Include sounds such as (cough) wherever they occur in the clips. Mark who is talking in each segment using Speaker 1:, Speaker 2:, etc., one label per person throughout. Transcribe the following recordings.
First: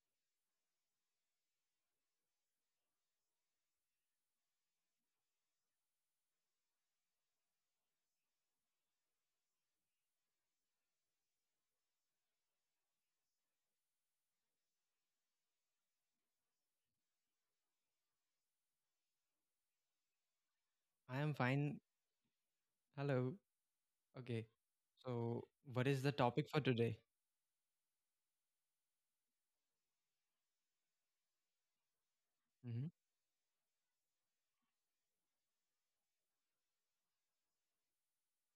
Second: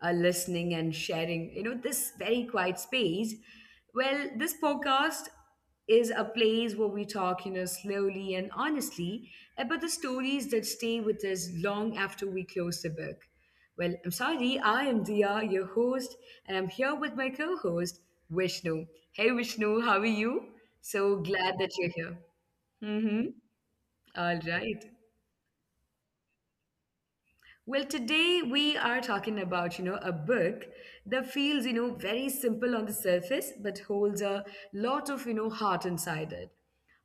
Speaker 1: listening and sharing, you know, this very quiet space. Well, this podcast is a place where we talk, you know, slowly and honestly about the stories that stay with us long after we close the book. Well, I'm sorry, I am Dia, your host, and I'm here with my co host, Vishnu. Hey, Vishnu, how are you?
Speaker 2: I am
Speaker 1: So
Speaker 2: fine.
Speaker 1: glad that you're here.
Speaker 2: Hello.
Speaker 1: Mm-hmm.
Speaker 2: Okay.
Speaker 1: All right.
Speaker 2: So, what is the topic for today?
Speaker 1: Well, today we are talking about, you know, a book that feels, you
Speaker 2: hmm
Speaker 1: know, very simple on the surface, but holds a lot of, you know, heart inside it.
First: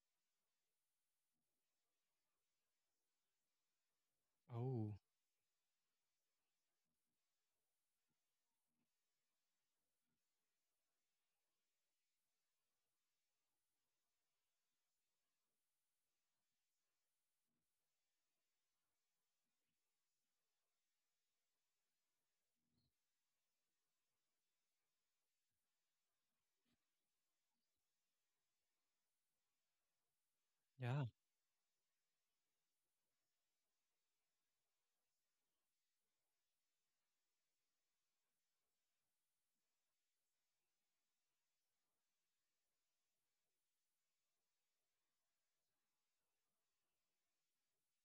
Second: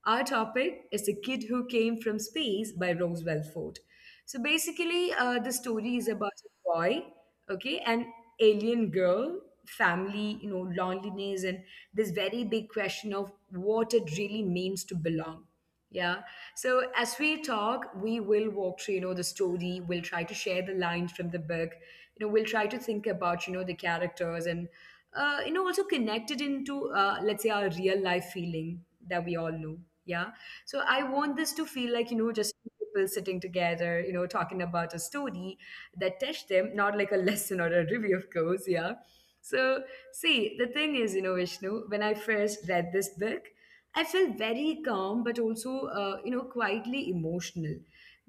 Speaker 1: Our topic is The Kid Who Came from Space by Roswell Ford. So
Speaker 2: Oh,
Speaker 1: basically, the story is about a boy, okay, an alien girl, family, you know, loneliness, and this very big question of what it really means to belong. Yeah. So as we talk, we will walk through, you know, the story. We'll try to share the lines from the book. You know, we'll try to think about, you know, the characters and, you know, also connect it into, let's say, our real life feeling that we all know. Yeah. So I
Speaker 2: yeah.
Speaker 1: want this to feel like, you know, just people sitting together, you know, talking about a story that touched them, not like a (laughs) lesson or a review, of course. Yeah. So see, the thing is, you know, Vishnu, when I first read this book, I felt very calm, but also, you know, quietly emotional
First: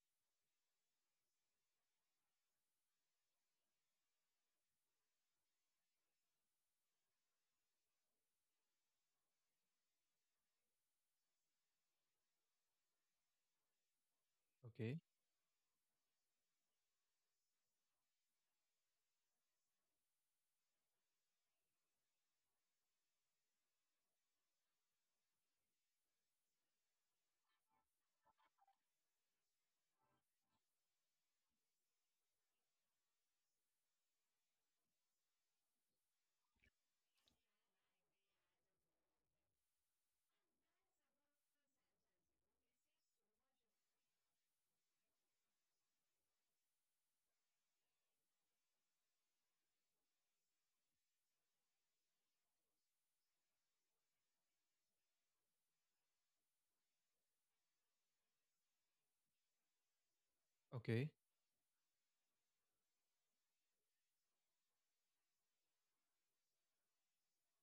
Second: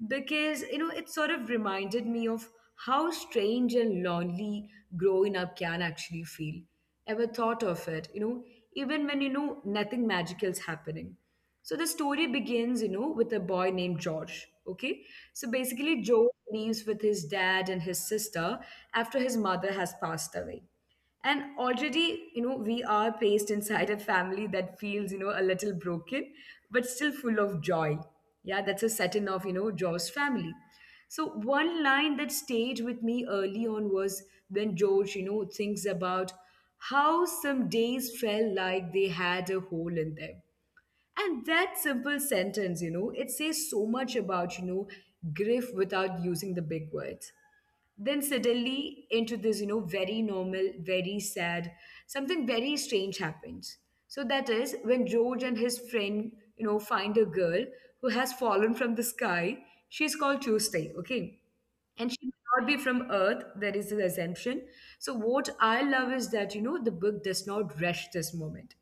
Speaker 1: because, you know, it sort of reminded me of how strange and lonely growing up can actually feel. Ever thought of it, you know, even when, you know, nothing magical is happening. So the story begins, you know, with a boy named George. Okay.
Speaker 2: Okay.
Speaker 1: So basically, George leaves with his dad and his sister after his mother has passed away, and already, you know, we are placed inside a family that feels, you know, a little broken but still full of joy. Yeah, that's a setting of, you know, Joe's family. So one line that stayed with me early on was when George, you know, thinks about how some days felt like they had a hole in them, and that simple sentence, you know, it says so much about, you know, grief without using the big words. Then suddenly into this, you know, very normal, very sad, something very strange happens. So that is when George and his friend, you know, find a girl who has fallen from the sky. She's called Tuesday, okay, and she
Speaker 2: Okay.
Speaker 1: may not be from Earth. That is the assumption. So what I love is that, you know, the book does not rush this moment.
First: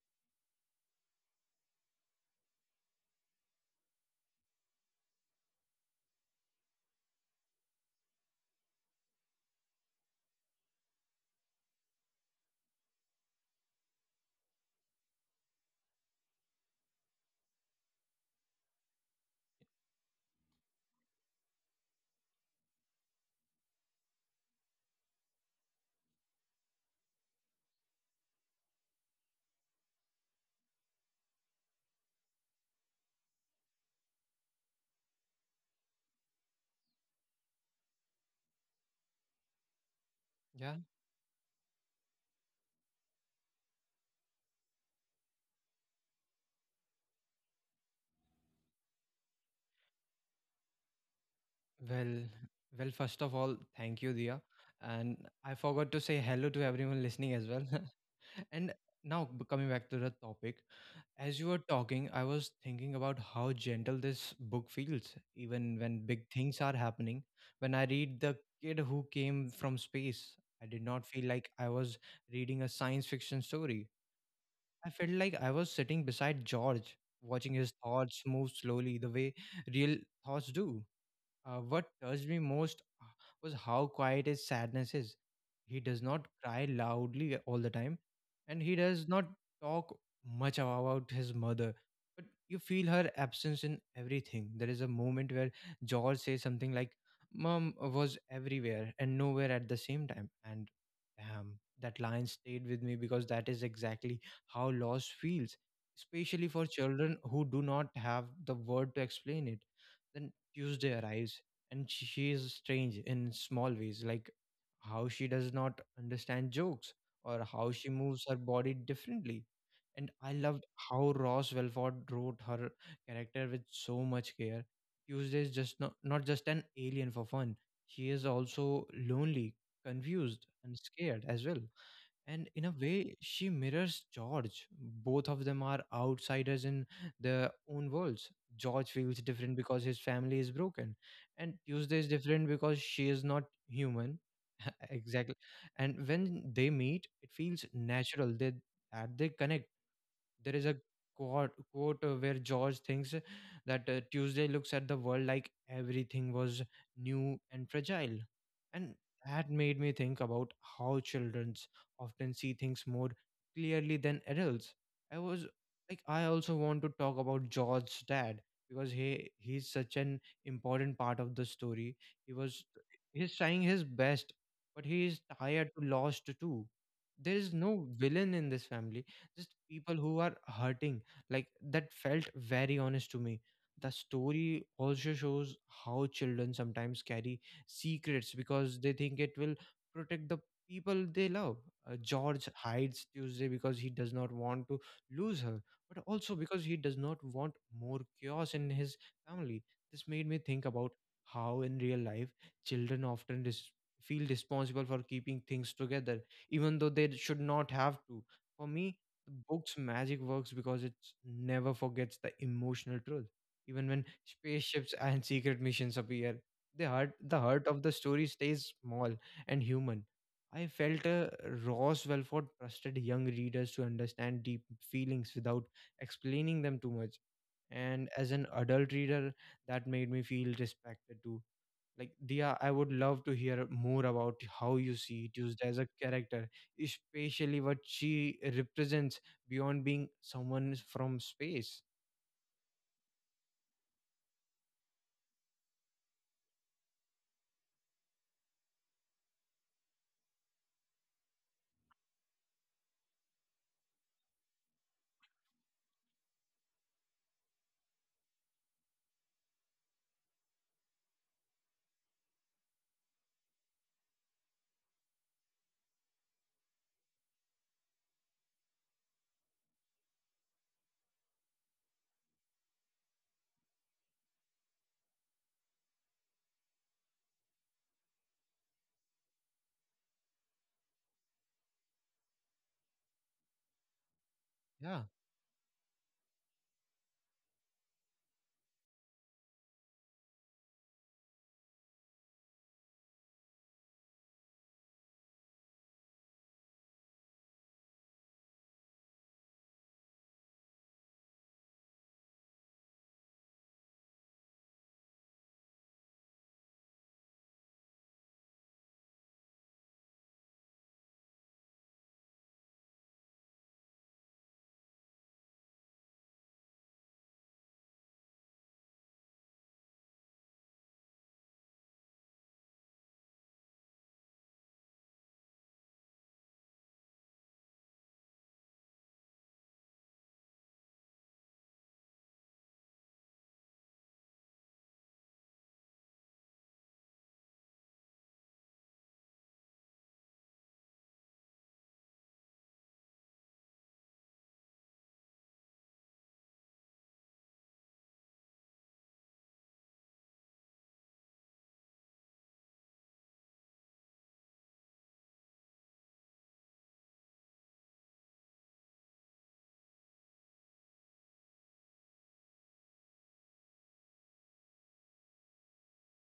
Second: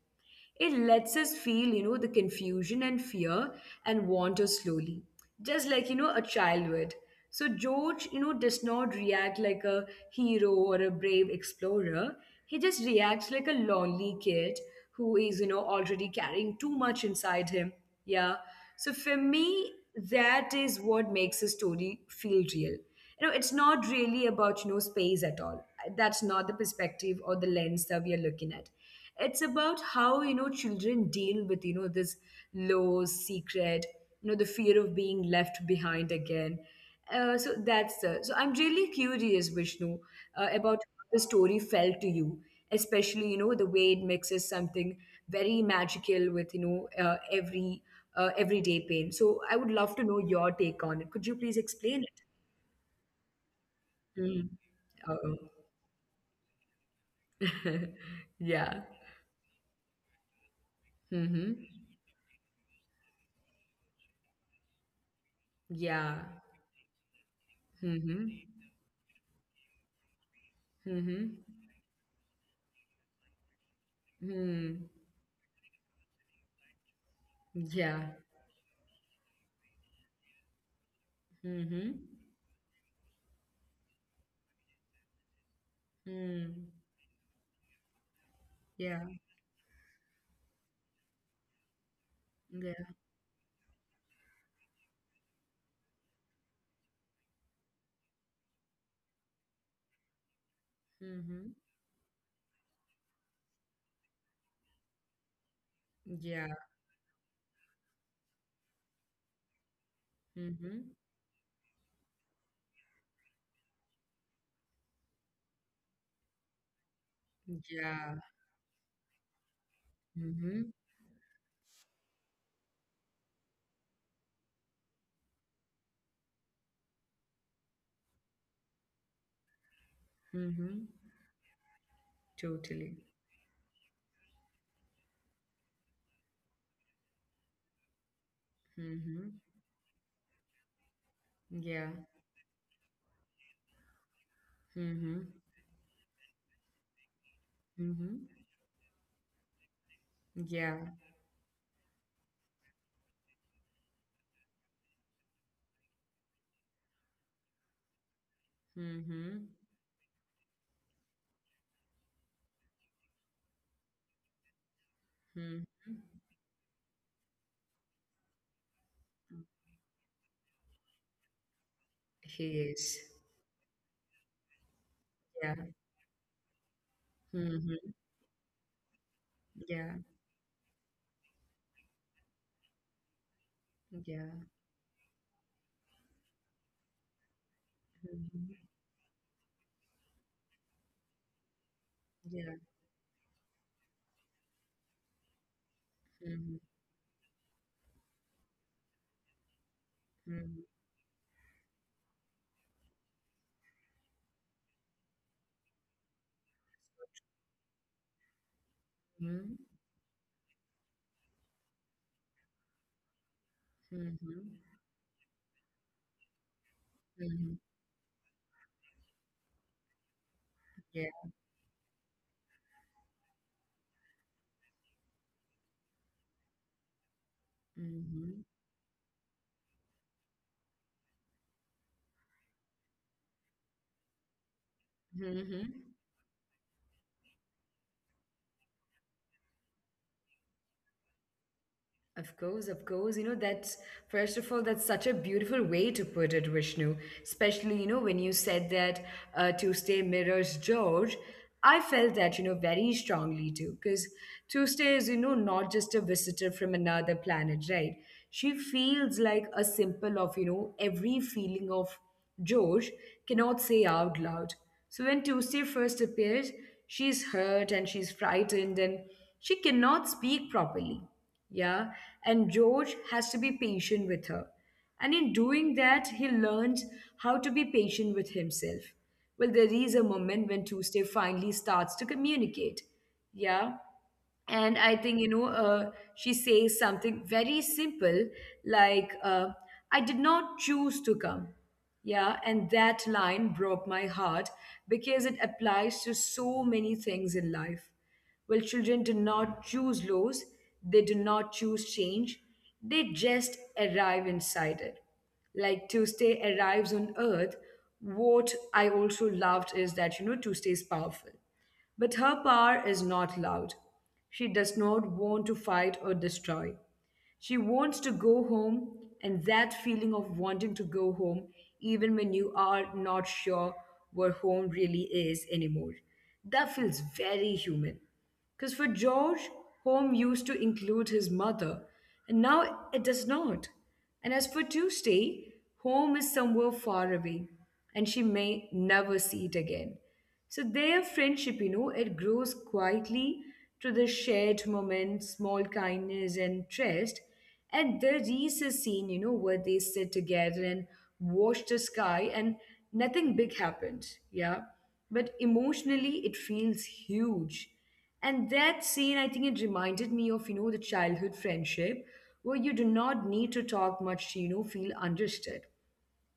Speaker 1: It lets us feel, you know, the confusion and fear and wander slowly, just like, you know, a child would. So George, you know, does not react like a hero or a brave explorer. He just reacts like a lonely kid who is, you know, already carrying too much inside him. Yeah. So for me, that is what makes a story feel real. You know, it's not really about, you know, space at all. That's not the perspective or the lens that we are looking at. It's about how, you know, children deal with, you know, this low secret, you know, the fear of being left behind again. So that's the. So I'm really curious, Vishnu,
Speaker 2: Yeah.
Speaker 1: about how the story felt to you, especially, you know, the way it mixes something very magical with, you know, everyday pain. So I would love to know your take on it. Could you please explain it?
Speaker 2: Well, well, first of all, thank you, Dia.
Speaker 1: Hmm.
Speaker 2: And
Speaker 1: Oh.
Speaker 2: I forgot to say hello to everyone listening as well.
Speaker 1: (laughs)
Speaker 2: (laughs) and
Speaker 1: Yeah.
Speaker 2: Coming back to the topic, as you were
Speaker 1: Mm-hmm.
Speaker 2: talking, I was thinking about how gentle this book feels, even when
Speaker 1: Yeah.
Speaker 2: big things are happening. When I read The
Speaker 1: Mm-hmm.
Speaker 2: Kid Who Came from Space, I did not feel like
Speaker 1: Mm-hmm.
Speaker 2: I was reading a science fiction story.
Speaker 1: Mm.
Speaker 2: I felt like I was sitting beside George, watching his
Speaker 1: Yeah.
Speaker 2: thoughts move slowly the way real thoughts do.
Speaker 1: Mm-hmm.
Speaker 2: What touched me most was how quiet his sadness is. He does not cry
Speaker 1: Mm.
Speaker 2: loudly all the time, and he
Speaker 1: Yeah.
Speaker 2: does not talk much about his mother. But you feel
Speaker 1: Yeah.
Speaker 2: her absence in everything. There is a moment where George says something like, Mom was everywhere and nowhere at the same time. And
Speaker 1: Mm-hmm.
Speaker 2: damn, that line stayed with me because that is exactly how loss feels,
Speaker 1: Yeah.
Speaker 2: especially for children who do not have the word to explain it. The
Speaker 1: Mm-hmm.
Speaker 2: Tuesday arrives, and she is strange in small ways, like how she does not understand jokes or how she
Speaker 1: Yeah.
Speaker 2: moves her body differently. And I
Speaker 1: Mm-hmm.
Speaker 2: loved how Ross Welford wrote her character with so much care. Tuesday is just not, not just an alien for fun, she is also lonely, confused, and
Speaker 1: Mm-hmm.
Speaker 2: scared as well, and in a
Speaker 1: Totally.
Speaker 2: way she mirrors George. Both of them are outsiders in their own worlds. George feels
Speaker 1: Mm-hmm.
Speaker 2: different because his family is broken, and
Speaker 1: Yeah.
Speaker 2: Tuesday is different because she is not human. (laughs)
Speaker 1: Mm-hmm.
Speaker 2: Exactly. And when they meet, it feels
Speaker 1: Mm-hmm.
Speaker 2: natural that they connect. There is
Speaker 1: Yeah.
Speaker 2: a quote where George thinks that Tuesday looks at the world like everything was new and fragile. And
Speaker 1: Mm-hmm.
Speaker 2: that made me think about how children often see things more clearly than adults. I was
Speaker 1: Mm-hmm.
Speaker 2: I also want to talk about George's dad because he's such an important part of the story. He
Speaker 1: He
Speaker 2: was
Speaker 1: is.
Speaker 2: he's trying his best, but he is
Speaker 1: Yeah.
Speaker 2: tired to lost too. There is no
Speaker 1: Mm-hmm.
Speaker 2: villain in this family, just
Speaker 1: Yeah.
Speaker 2: people who are hurting. Like, that felt very honest to me. The
Speaker 1: Yeah.
Speaker 2: story also shows how children sometimes carry secrets
Speaker 1: Mm-hmm.
Speaker 2: because they think it will protect the people they love. George
Speaker 1: Yeah.
Speaker 2: hides Tuesday because he does not want to lose her, but also
Speaker 1: Mm-hmm.
Speaker 2: because he does not want more chaos in his family. This made me
Speaker 1: Mm-hmm.
Speaker 2: think about how in real life children often feel responsible for keeping things together even though they should not have to. For me, the book's magic works because it never forgets the emotional truth. Even when
Speaker 1: Mm-hmm.
Speaker 2: spaceships and secret missions appear, the
Speaker 1: Mm-hmm.
Speaker 2: heart of the story stays small and human. I
Speaker 1: Yeah.
Speaker 2: felt Ross Welford trusted young readers to understand deep feelings without explaining them too much. And as
Speaker 1: Mm-hmm.
Speaker 2: an adult reader, that made me feel respected too. Like Dia, I would love to hear more about how you see
Speaker 1: Mm-hmm.
Speaker 2: Tuesday as a character, especially what she represents beyond being someone from space.
Speaker 1: Of course, of course. You know, that's first of all, that's such a beautiful way to put it, Vishnu. Especially, you know, when you said that Tuesday mirrors George, I felt that, you know, very strongly too. Because Tuesday is, you know, not just a visitor from another planet, right? She feels like a symbol of, you know, every feeling of George cannot say out loud. So when Tuesday first appears, she's hurt and she's frightened and she cannot speak properly, yeah, and George has to be patient with her. And in doing that, he learns how to be patient with himself. Well, there is a moment when Tuesday finally starts to communicate. Yeah, and I
Speaker 2: Yeah.
Speaker 1: think, you know, she says something very simple, like, I did not choose to come. Yeah, and that line broke my heart, because it applies to so many things in life. Well, children do not choose laws, they do not choose change, they just arrive inside it, like Tuesday arrives on Earth. What I also loved is that, you know, Tuesday is powerful, but her power is not loud. She does not want to fight or destroy. She wants to go home, and that feeling of wanting to go home, even when you are not sure where home really is anymore, that feels very human. Because for George, home used to include his mother, and now it does not. And as for Tuesday, home is somewhere far away, and she may never see it again. So their friendship, you know, it grows quietly through the shared moments, small kindness, and trust. And the a scene, you know, where they sit together and watch the sky, and nothing big happened, yeah. But emotionally, it feels huge. And that scene, I think it reminded me of, you know, the childhood friendship where you do not need to talk much to, you know, feel understood.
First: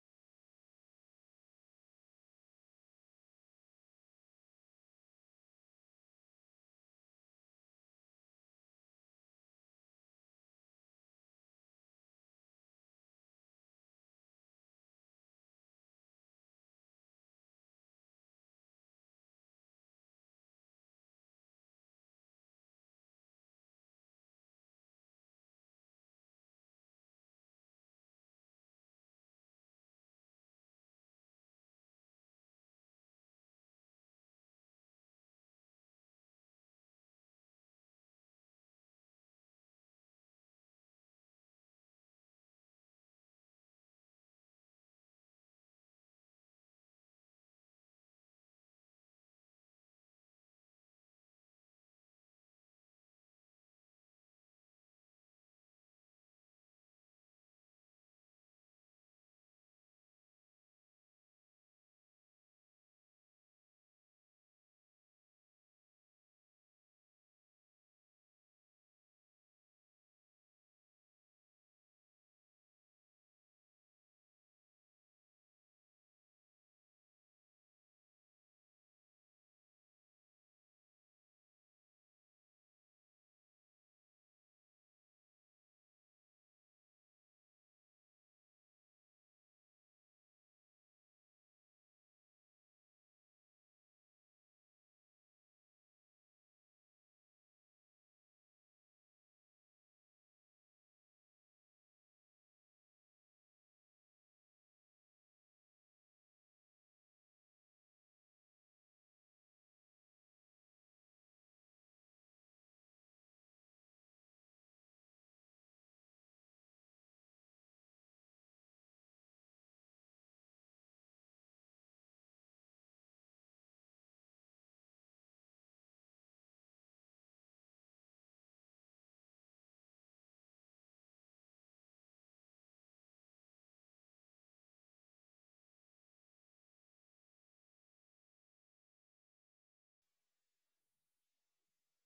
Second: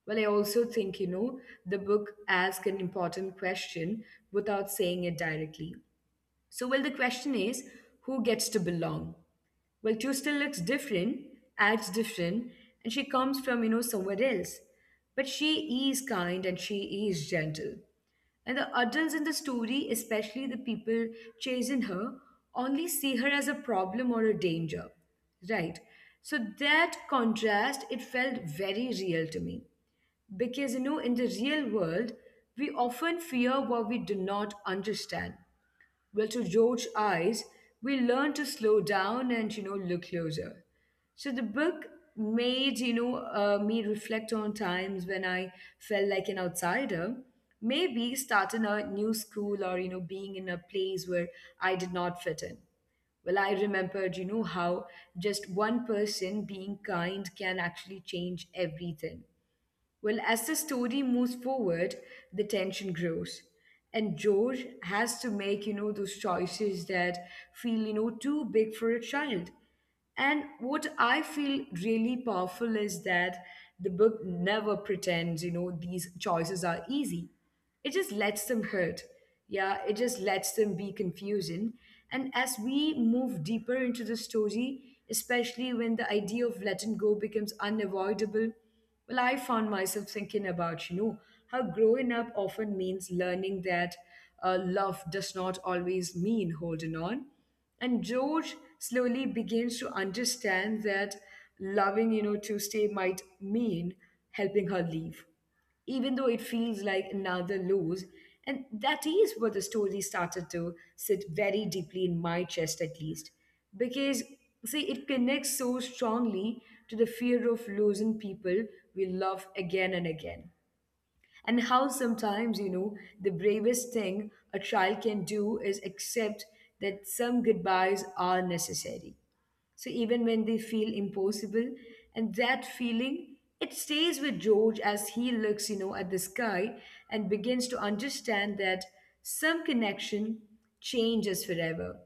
Speaker 1: Well, I also think, you know, the book asks an important question without saying it directly. So, well, the question is, who gets to belong? Well, Q still looks different, acts different, and she comes from, you know, somewhere else. But she is kind and she is gentle. And the adults in the story, especially the people chasing her, only see her as a problem or a danger. Right. So that contrast, it felt very real to me. Because, you know, in the real world, we often fear what we do not understand. Well, to George's eyes, we learn to slow down and, you know, look closer. So the book made, you know, me reflect on times when I felt like an outsider. Maybe starting a new school or, you know, being in a place where I did not fit in. Well, I remembered, you know, how just one person being kind can actually change everything. Well, as the story moves forward, the tension grows. And George has to make, you know, those choices that feel, you know, too big for a child. And what I feel really powerful is that the book never pretends, you know, these choices are easy. It just lets them hurt. Yeah, it just lets them be confusing. And as we move deeper into the story, especially when the idea of letting go becomes unavoidable, well, I found myself thinking about, you know, how growing up often means learning that love does not always mean holding on. And George slowly begins to understand that loving, you know, to stay might mean helping her leave, even though it feels like another lose. And that is where the story started to sit very deeply in my chest, at least. Because, see, it connects so strongly to the fear of losing people we love again and again. And how sometimes, you know, the bravest thing a child can do is accept that some goodbyes are necessary, so even when they feel impossible, and that feeling, it stays with George as he looks, you know, at the sky and begins to understand that some connection changes forever,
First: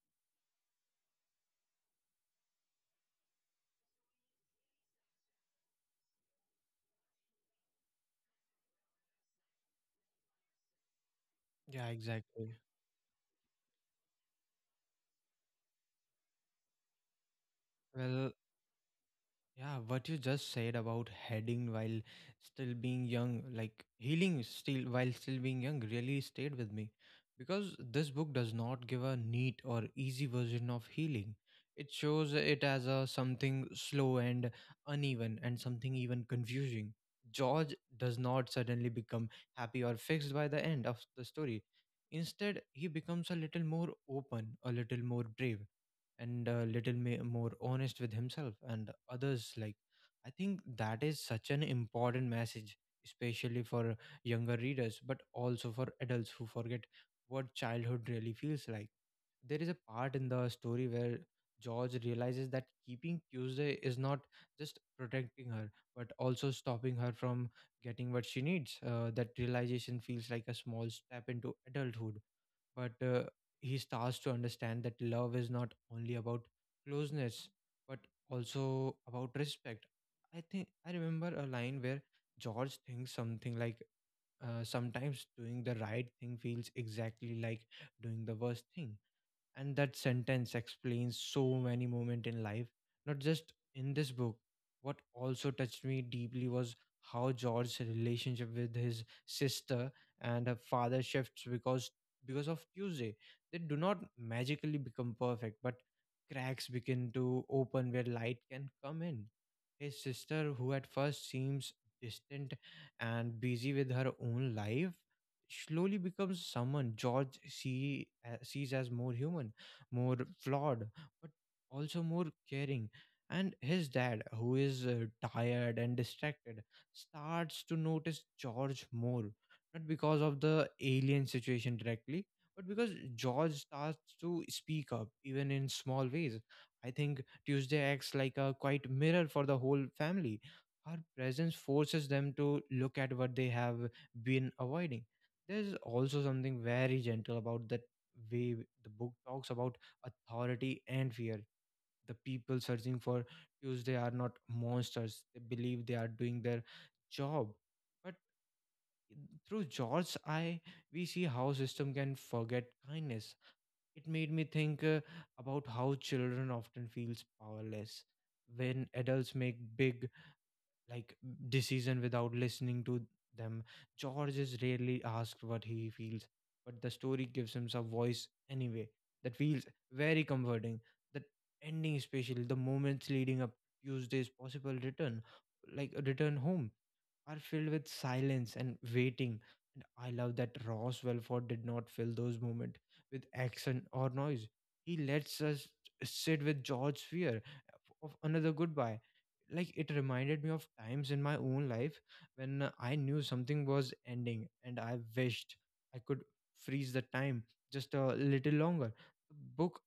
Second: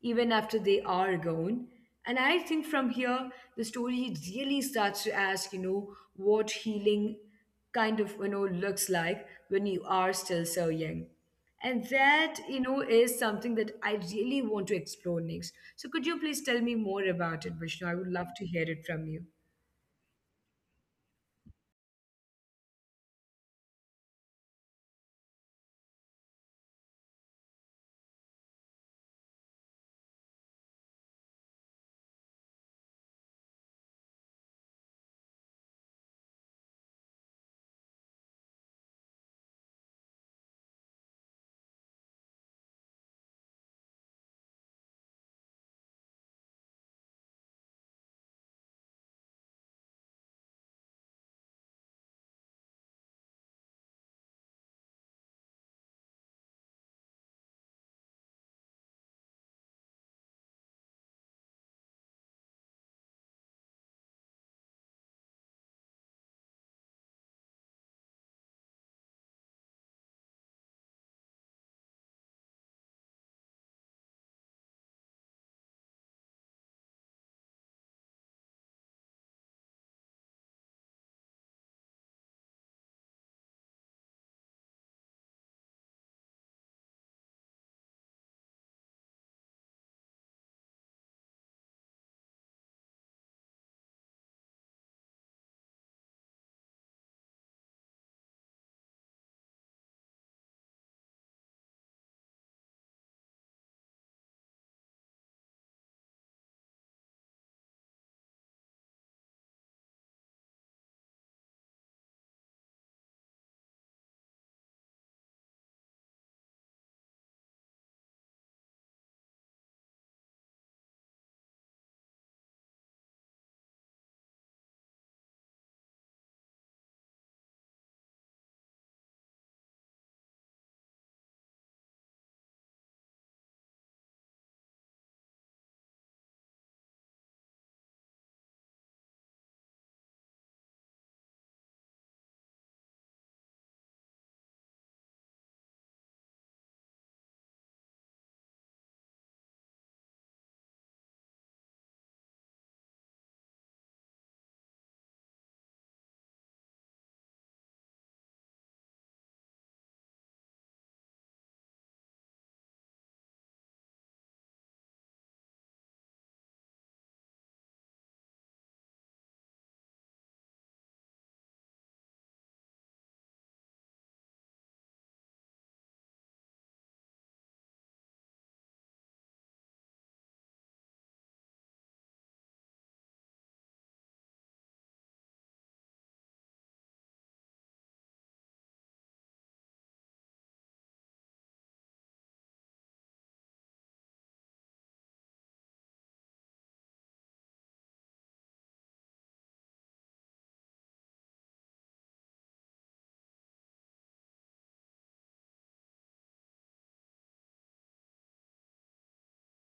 Speaker 1: even after they are gone. And I think from here, the story really starts to ask, you know, what healing kind of, you know, looks like when you are still so young. And
Speaker 2: Yeah,
Speaker 1: that,
Speaker 2: exactly.
Speaker 1: you know, is something that I really want to explore next. So could you please tell me more about it, Vishnu? I would love
Speaker 2: Well,
Speaker 1: to hear it from you.
Speaker 2: yeah, what you just said about heading while still being young, like healing still while still being young, really stayed with me because this book does not give a neat or easy version of healing. It shows it as a something slow and uneven and something even confusing. George does not suddenly become happy or fixed by the end of the story. Instead, he becomes a little more open, a little more brave, and a little more honest with himself and others. Like, I think that is such an important message, especially for younger readers, but also for adults who forget what childhood really feels like. There is a part in the story where George realizes that keeping Tuesday is not just protecting her, but also stopping her from getting what she needs. That realization feels like a small step into adulthood, but he starts to understand that love is not only about closeness but also about respect. I think I remember a line where George thinks something like, sometimes doing the right thing feels exactly like doing the worst thing. And that sentence explains so many moments in life, not just in this book. What also touched me deeply was how George's relationship with his sister and her father shifts because of Tuesday. They do not magically become perfect, but cracks begin to open where light can come in. His sister, who at first seems distant and busy with her own life, slowly becomes someone George sees as more human, more flawed, but also more caring. And his dad, who is tired and distracted, starts to notice George more, not because of the alien situation directly, but because George starts to speak up, even in small ways. I think Tuesday acts like a quite mirror for the whole family. Her presence forces them to look at what they have been avoiding. There's also something very gentle about the book talks about authority and fear. The people searching for Tuesday are not monsters. They believe they are doing their job. But through George's eye, we see how system can forget kindness. It made me think about how children often feels powerless when adults make big, like decision without listening to them. George is rarely asked what he feels, but the story gives him some voice anyway. That feels very comforting. The ending, especially the moments leading up Tuesday's possible return, like a return home, are filled with silence and waiting. And I love that Ross Welford did not fill those moments with action or noise. He lets us sit with George's fear of another goodbye. Like, it reminded me of times in my own life when I knew something was ending and I wished I could freeze the time just a little longer. The book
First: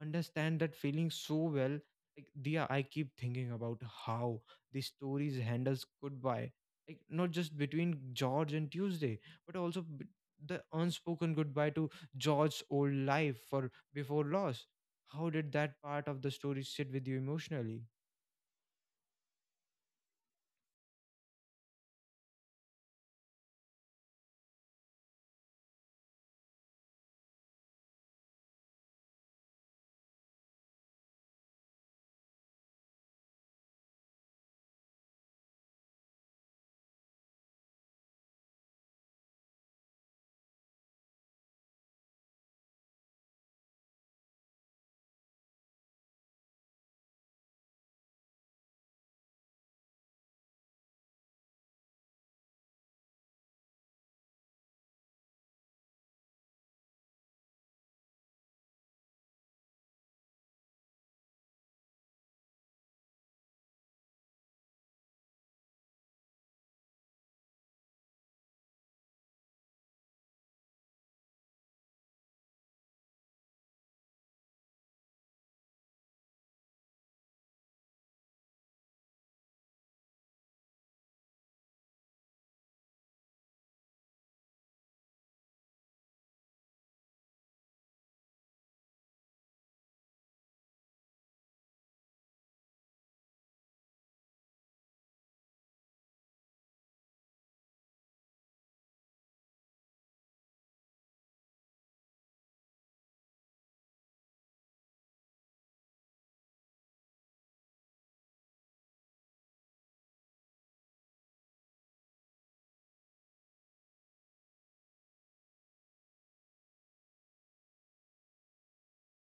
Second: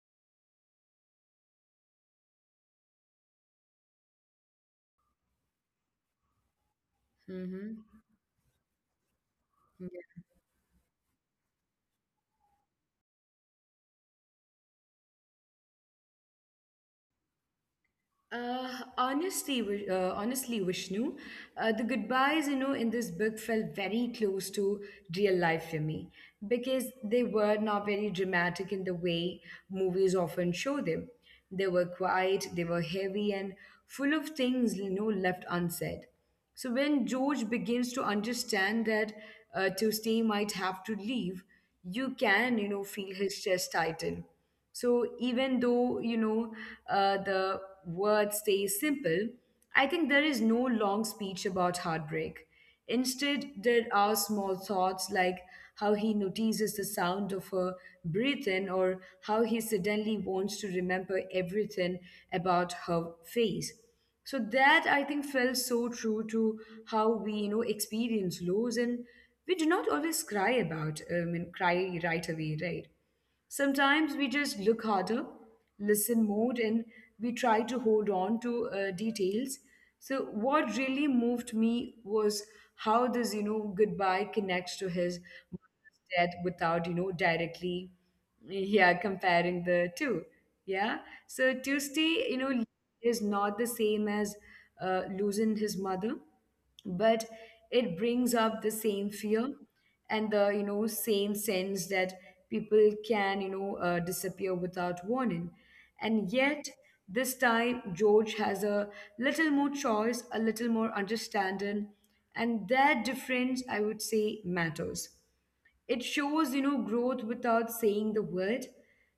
Speaker 2: understand that feeling so well. Like Dia, I keep thinking about how the stories handles goodbye, like not just
Speaker 1: Mm-hmm.
Speaker 2: between George and Tuesday, but also the unspoken goodbye to George's old life for before loss. How did that part of the story sit with you emotionally?
Speaker 1: Uh, honestly, Vishnu, the goodbyes, you know, in this book felt very close to real life for me, because they were not very dramatic in the way movies often show them. They were quiet, they were heavy, and full of things, you know, left unsaid. So when George begins to understand that Tuesday might have to leave, you can, feel his chest tighten. So even though, the words stay simple, I think there is no long speech about heartbreak. Instead, there are small thoughts like how he notices the sound of her breath in, or how he suddenly wants to remember everything about her face. So that, I think, felt so true to how we, experience lows, and we do not always cry about, and cry right away, right? Sometimes we just look harder, listen more, and we try to hold on to details. So what really moved me was how this, goodbye connects to his mother's death without, directly, yeah, comparing the two. Yeah. So Tuesday, is not the same as losing his mother, but it brings up the same fear and the same sense that people can disappear without warning. And yet this time, George has a little more choice, a little more understanding, and that difference, I would say, matters. It shows, growth without saying the word.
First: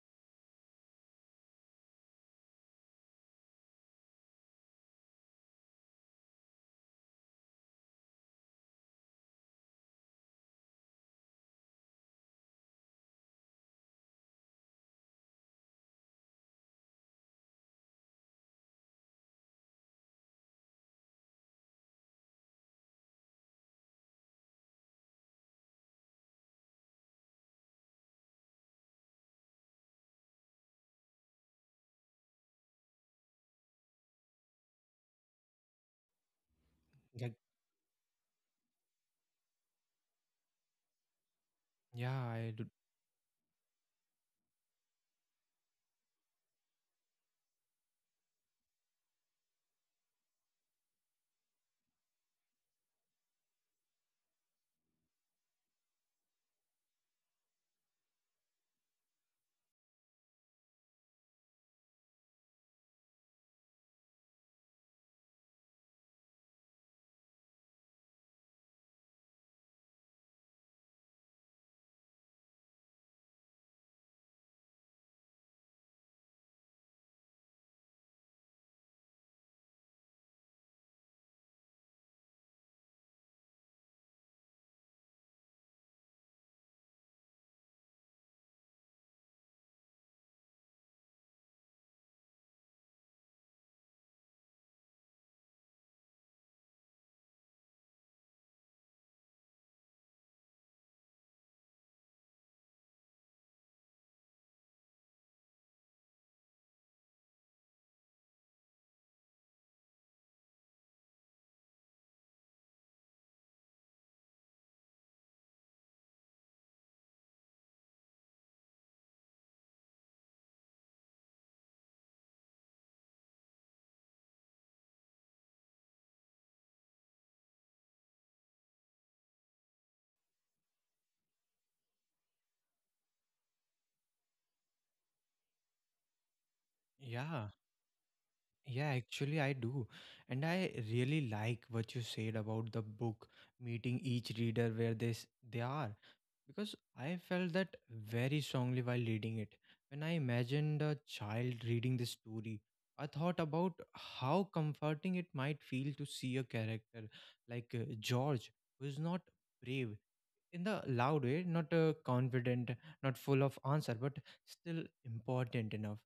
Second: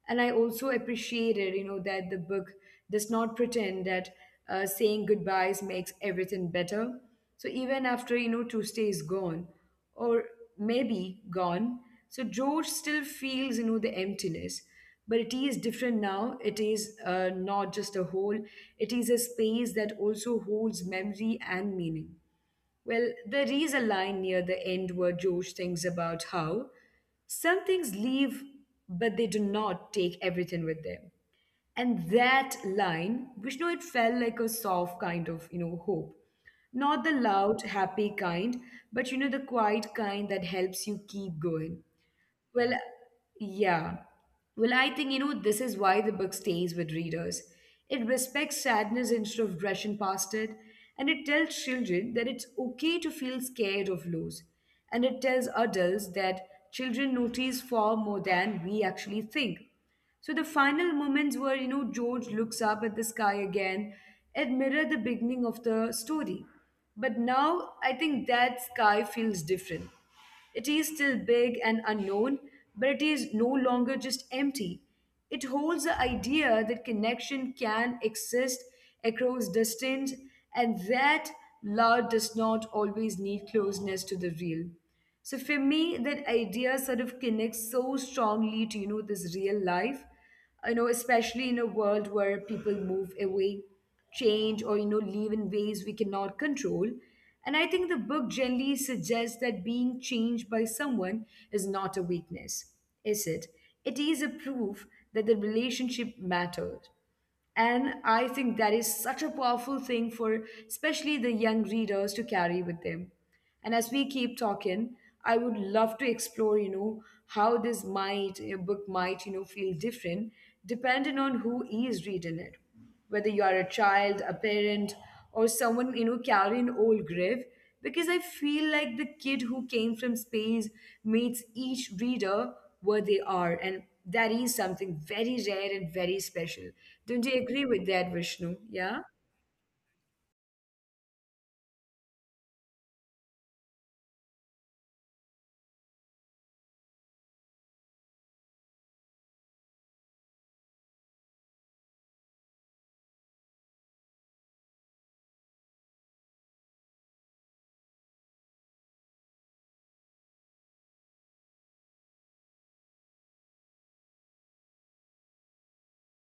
Speaker 1: And I also appreciated, that the book does not pretend that saying goodbyes makes everything better. So even after, Tuesday is gone, or maybe gone, George still feels, the emptiness. But it is different now. It is not just a hole, it is a space that also holds memory and meaning. Well, there is a line near the end where George thinks about how some things leave, but they do not take everything with them. And that line, Vishnu, it felt like a soft kind of, hope. Not the
Speaker 2: Like,
Speaker 1: loud, happy kind, but, the quiet kind that helps you keep going.
Speaker 2: yeah, I do.
Speaker 1: Well, yeah. Well, I think, this is why the book stays with readers. It respects sadness instead of rushing past it, and it tells children that it's okay to feel scared of loss. And it tells adults that children notice far more than we actually think. So the final moments, where, George looks up at the sky again, it mirror the beginning of the story. But now I think that sky feels different. It is still big and unknown, but it is no longer just empty. It holds the idea that connection can exist across distance, and that love does not always need closeness to the real. So for me, that idea sort of connects so strongly to, this real life, especially in a world where people move away, change, or, live in ways we cannot control. And I think the book generally suggests that being changed by someone is not a weakness, is it? It is a proof that the relationship matters. And I think that is such a powerful thing for especially the young readers to carry with them. And as we keep talking, I would love to explore, how this might a book might feel different depending on who is reading it, whether you are a child, a parent, or someone, carrying an old grave. Because I feel like the kid who came from space meets each reader where they are, and that is something very rare and very special. Don't you
Speaker 2: Yeah,
Speaker 1: agree with that, Vishnu? Yeah.
Speaker 2: yeah, actually, I do. And I really like what you said about the book meeting each reader where they are. Because I felt that very strongly while reading it. When I imagined a child reading this story, I thought about how comforting it might feel to see a character like George, who is not brave in the loud way, not confident, not full of answer, but still important enough.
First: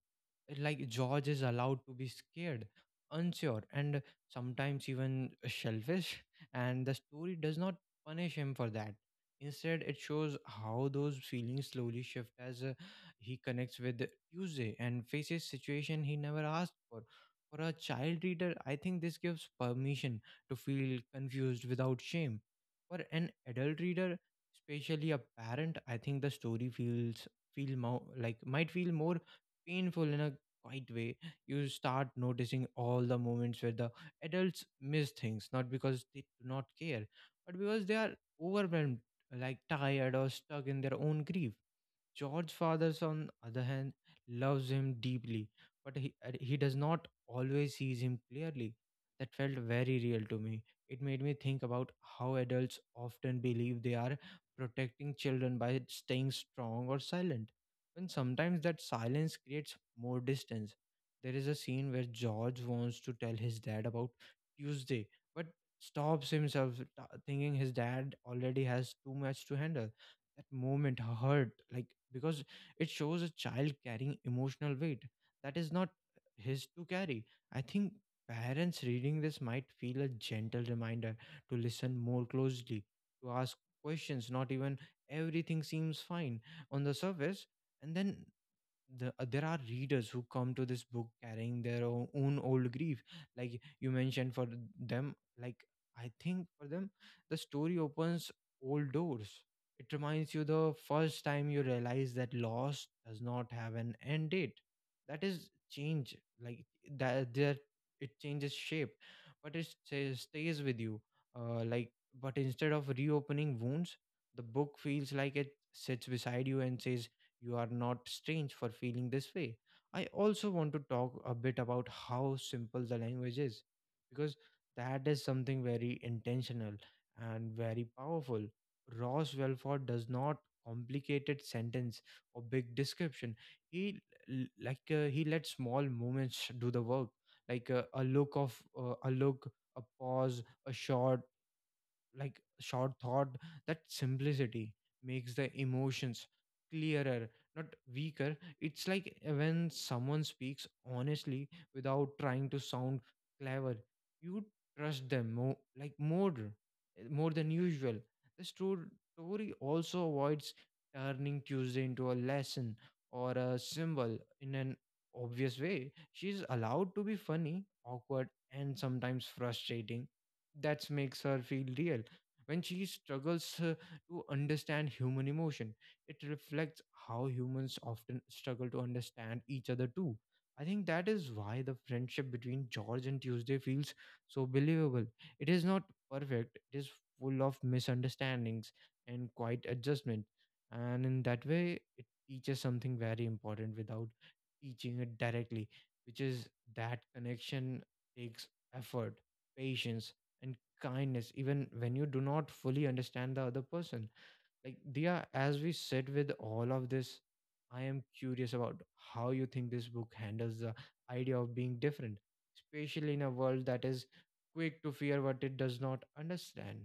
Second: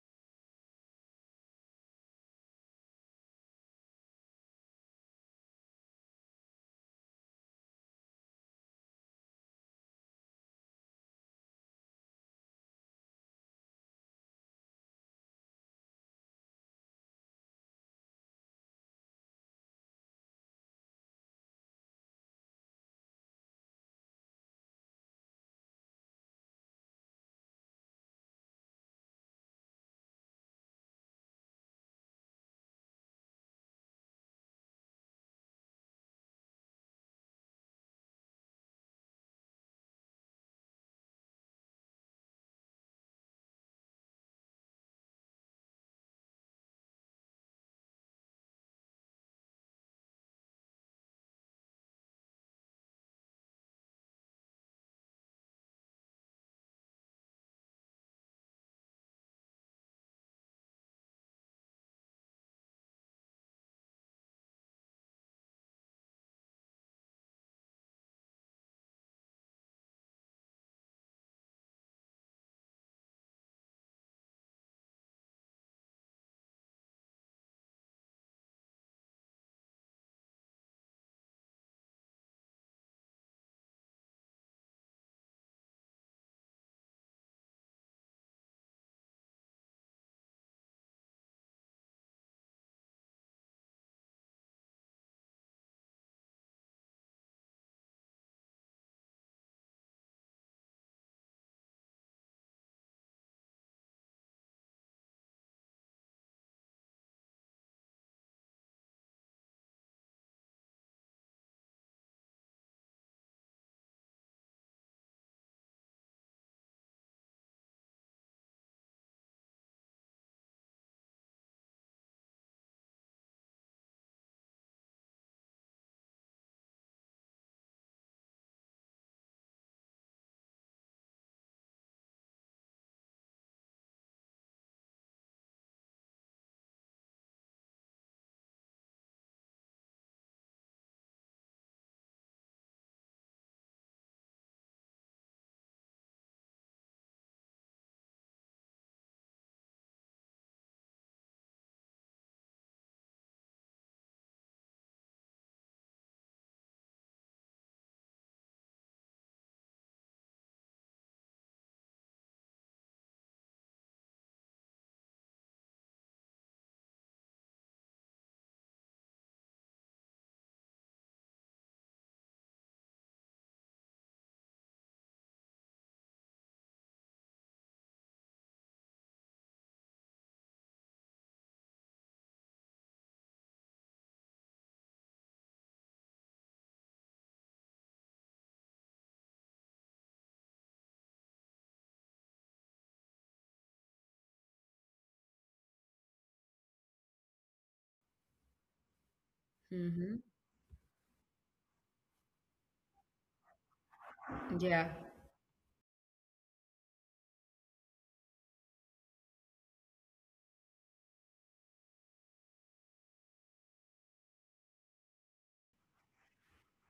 Speaker 2: Like, George is allowed to be scared, unsure, and sometimes even selfish, and the story does not punish him for that. Instead, it shows how those feelings slowly shift as he connects with Tuesday and faces situation he never asked for. For a child reader, I think this gives permission to feel confused without shame. For an adult reader, especially a parent, I think the story feels, feel more like might feel more painful in a quiet way. You start noticing all the moments where the adults miss things, not because they do not care, but because they are overwhelmed, like tired or stuck in their own grief. George Fathers, on other hand, loves him deeply, but he does not always sees him clearly. That felt very real to me. It made me think about how adults often believe they are protecting children by staying strong or silent, when sometimes that silence creates more distance. There is a scene where George wants to tell his dad about Tuesday, but stops himself, thinking his dad already has too much to handle. That moment hurt, like, because it shows a child carrying emotional weight that is not his to carry. I think parents reading this might feel a gentle reminder to listen more closely, to ask questions not even everything seems fine on the surface. And then there are readers who come to this book carrying their own old grief, like you mentioned. For them, like, I think for them the story opens old doors. It reminds you the first time you realize that loss does not have an end date, that is change. Like, that it changes shape, but it stays with you. uh, like but instead of reopening wounds, the book feels like it sits beside you and says, you are not strange for feeling this way. I also want to talk a bit about how simple the language is, because that is something very intentional and very powerful. Ross Welford does not complicated sentence or big description. He he let small moments do the work, like a look of a look, a pause, a short thought. That simplicity makes the emotions clearer, not weaker. It's when someone speaks honestly without trying to sound clever, you trust them more more than usual. the sto- story also avoids turning Tuesday into a lesson or a symbol in an obvious way. She's allowed to be funny, awkward, and sometimes frustrating. That makes her feel real. When cheese struggles (laughs) to understand human emotion, it reflects how humans often struggle to understand each other too. I think that is why the friendship between George and Tuesday feels so believable. It is not perfect, it is full of misunderstandings and quiet adjustment. And in that way, it teaches something very important without teaching it directly, which is that connection takes effort, patience,
Speaker 1: Mm-hmm.
Speaker 2: and kindness, even when you do not fully understand the other person. Like,
Speaker 1: Yeah.
Speaker 2: Dia, as we sit with all of this, I am curious about how you think this book handles the idea of being different, especially in a world that is quick to fear what it does not understand.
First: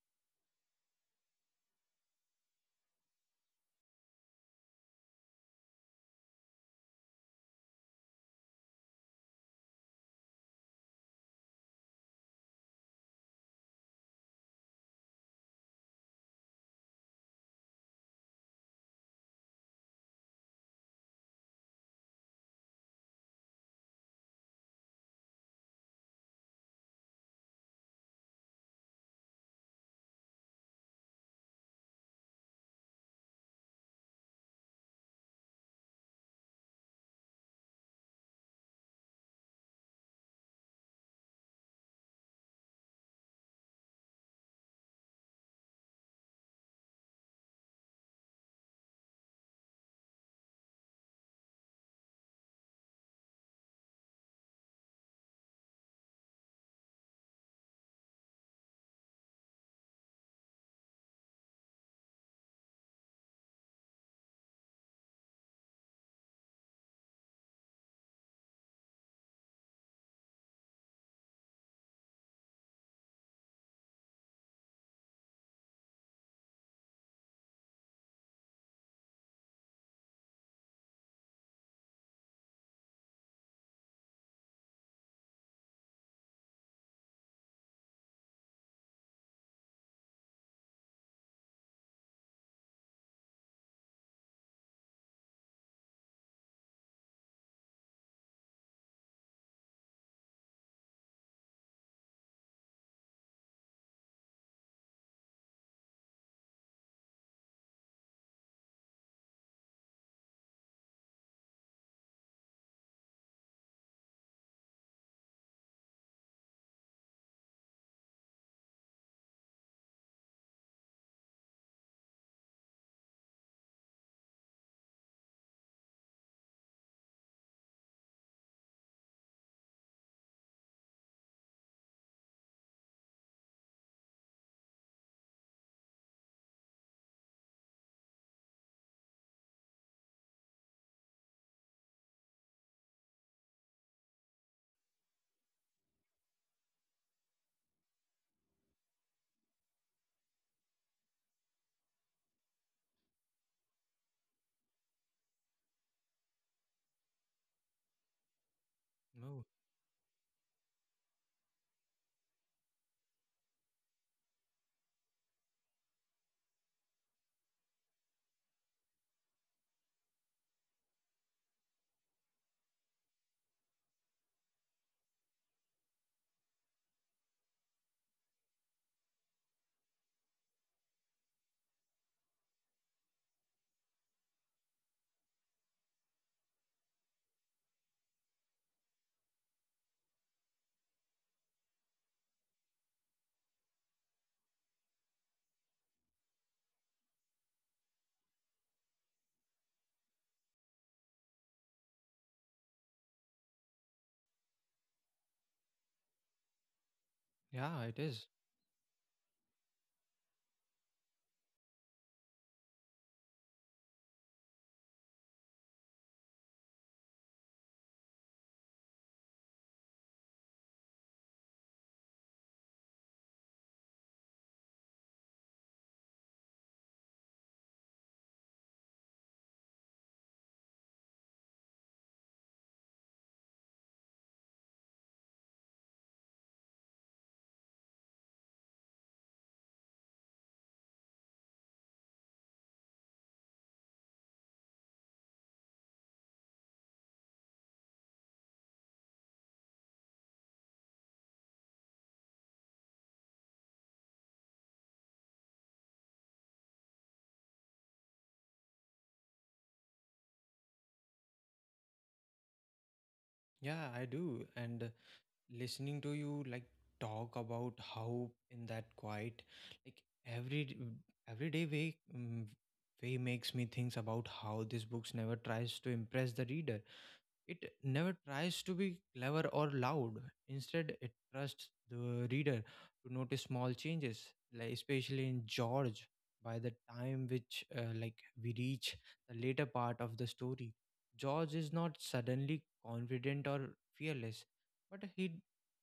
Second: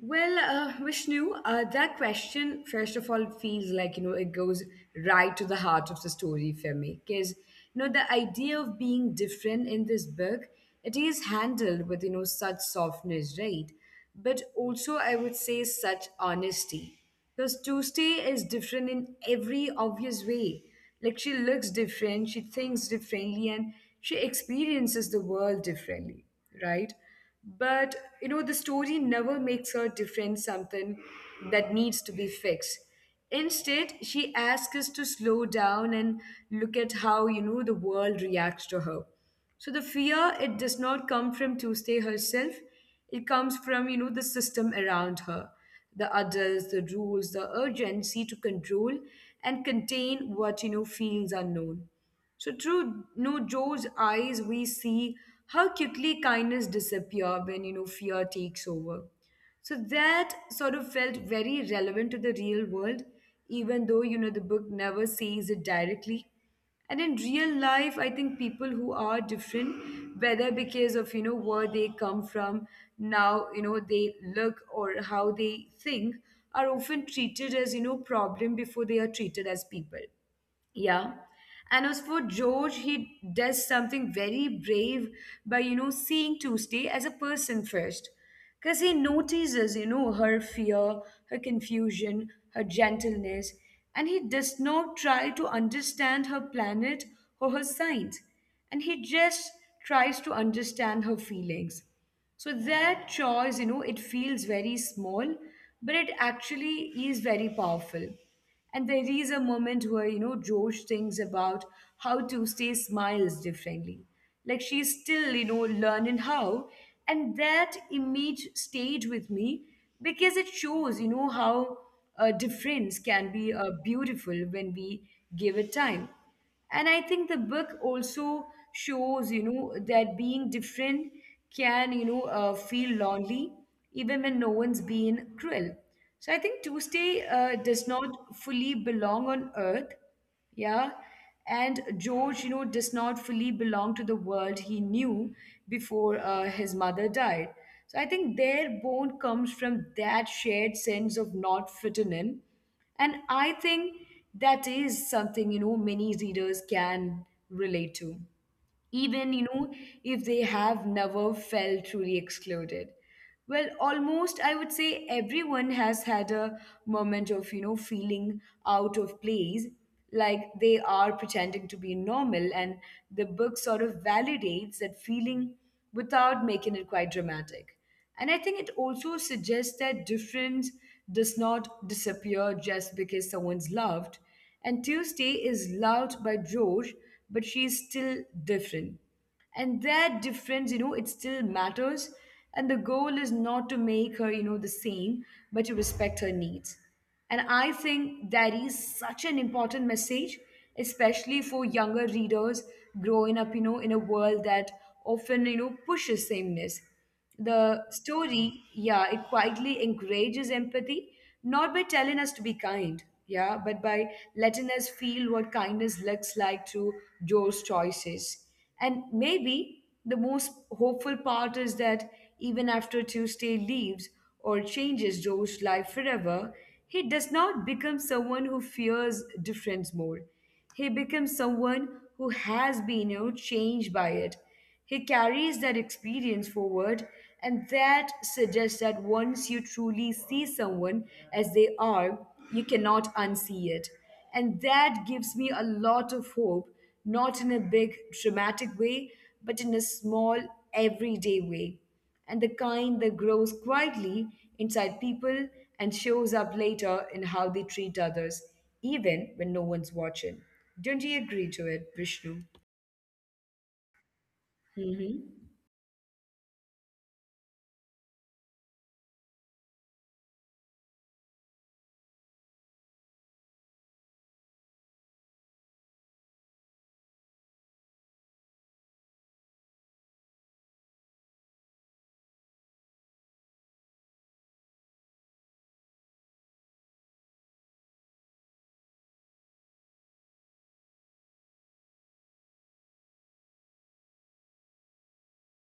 Speaker 1: Well, Vishnu, that question, first of all, feels like, it goes right to the heart of the story for me. Because, the idea of being different in this book, it is handled with, such softness, right? But also, I would say, such honesty. Because Tuesday is different in every obvious way. Like, she looks different, she thinks differently, and she experiences the world differently, right? But, the story never makes her defend something that needs to be fixed. Instead, she asks us to slow down and look at how, the world reacts to her. So the fear, it does not come from Tuesday herself. It comes from, the system around her, the others, the rules, the urgency to control and contain what, feels unknown. So through, Joe's eyes, we see how quickly kindness disappear when, fear takes over. So that sort of felt very relevant to the real world, even though, the book never says it directly. And in real life, I think people who are different, whether because of, where they come from, now, they look or how they think, are often treated as, problem before they are treated as people. Yeah. And as for George, he does something very brave by, seeing Tuesday as a person first. Because he notices, her fear, her confusion, her gentleness, and he does not try to understand her planet or her signs. And he just tries to understand her feelings. So that choice, it feels very small, but it actually is very powerful. And there is a moment where, Josh thinks about how Tuesday smiles differently. Like she's still, learning how. And that image stayed with me because it shows, how a difference can be beautiful when we give it time. And I think the book also shows, that being different can, feel lonely even when no one's being cruel. So I think Tuesday does not fully belong on earth. Yeah. And George, does not fully belong to the world he knew before his mother died. So I think their bond comes from that shared sense of not fitting in. And I think that is something, many readers can relate to, even
Speaker 2: No,
Speaker 1: if they have never felt truly excluded. Well, almost, I would say, everyone has had a moment of, feeling out of place, like they are pretending to be normal. And the book sort of validates that feeling without making it quite dramatic. And I think it also suggests that difference does not disappear just because someone's loved. And Tuesday is loved by George, but she's still different. And that difference, it still matters. And the goal is not to make her, the same, but to respect her needs. And I think that is such an important message, especially for younger readers growing up, in a world that often, pushes sameness.
Speaker 2: yeah,
Speaker 1: The
Speaker 2: it is.
Speaker 1: story, yeah, it quietly encourages empathy, not by telling us to be kind, yeah, but by letting us feel what kindness looks like through those choices. And maybe the most hopeful part is that even after Tuesday leaves or changes Joe's life forever, he does not become someone who fears difference more. He becomes someone who has been, changed by it. He carries that experience forward, and that suggests that once you truly see someone as they are, you cannot unsee it. And that gives me a lot of hope, not in a big, dramatic way, but in a small, everyday way. And the kind that grows quietly inside people and shows up later in how they treat others, even when no one's watching. Don't you agree to it, Vishnu?
Speaker 2: Yeah, I do. And
Speaker 1: Hmm.
Speaker 2: listening to you talk about how in that quiet like every d- everyday way, way makes me think about how this books never tries to impress the reader. It never tries to be clever or loud. Instead, it trusts the reader to notice small changes, like especially in George. By the time which like we reach the later part of the story, George is not suddenly confident or fearless, but he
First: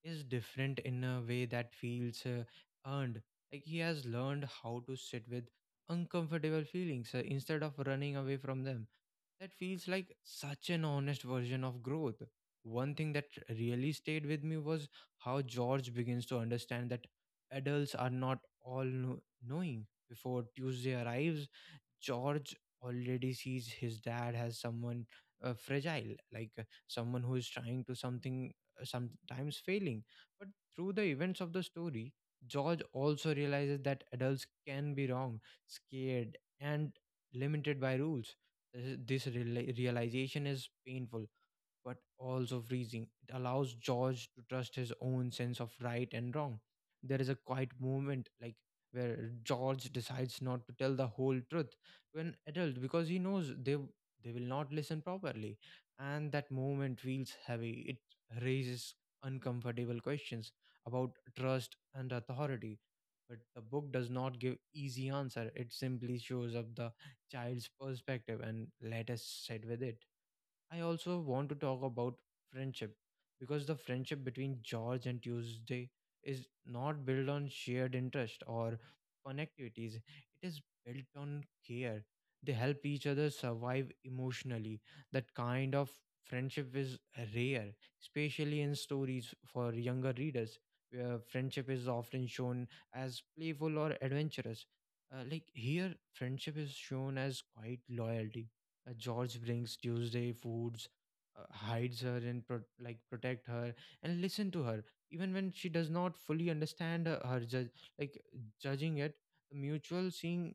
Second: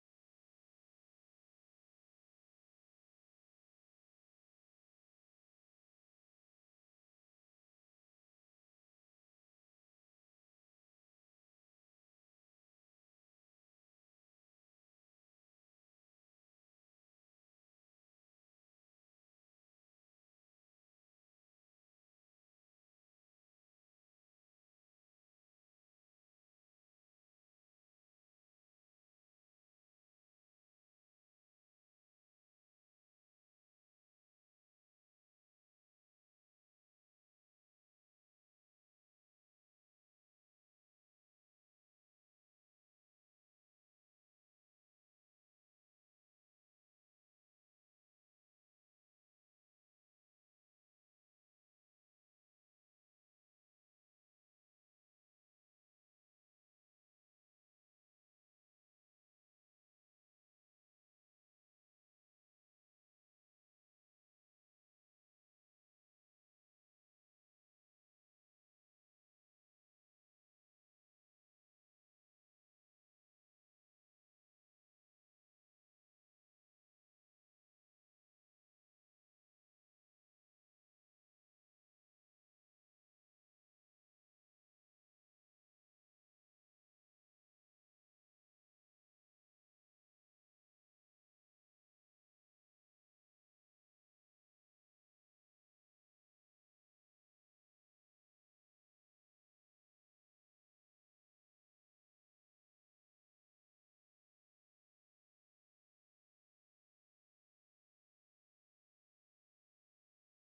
Speaker 2: is different in a way that feels earned. Like he has learned how to sit with uncomfortable feelings instead of running away from them. That feels like such an honest version of growth. One thing that really stayed with me was how George begins to understand that adults are not knowing before Tuesday arrives. George already sees his dad as someone fragile, like someone who is trying to something, sometimes failing. But through the events of the story, George also realizes that adults can be wrong, scared, and limited by rules. This realization is painful, but also freezing. It allows George to trust his own sense of right and wrong. There is a quiet moment, like where George decides not to tell the whole truth to an adult because he knows they will not listen properly, and that moment feels heavy. It raises uncomfortable questions about trust and authority. But the book does not give easy answer. It simply shows up the child's perspective and let us sit with it. I also want to talk about friendship, because the friendship between George and Tuesday is not built on shared interest or fun activities. It is built on care. They help each other survive emotionally. That kind of friendship is rare, especially in stories for younger readers, where friendship is often shown as playful or adventurous. Like here, friendship is shown as quite loyalty. George brings Tuesday foods, hides her and protect her and listen to her even when she does not fully understand her, her judge like judging it. The mutual seeing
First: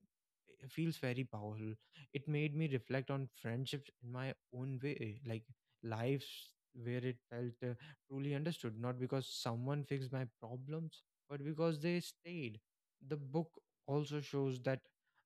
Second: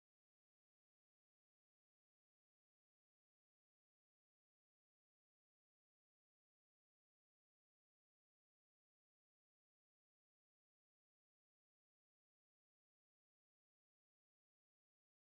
Speaker 2: i- feels very powerful. It made me reflect on friendships in my own way, like lives where it felt truly understood, not because someone fixed my problems, but because they stayed. The book also shows that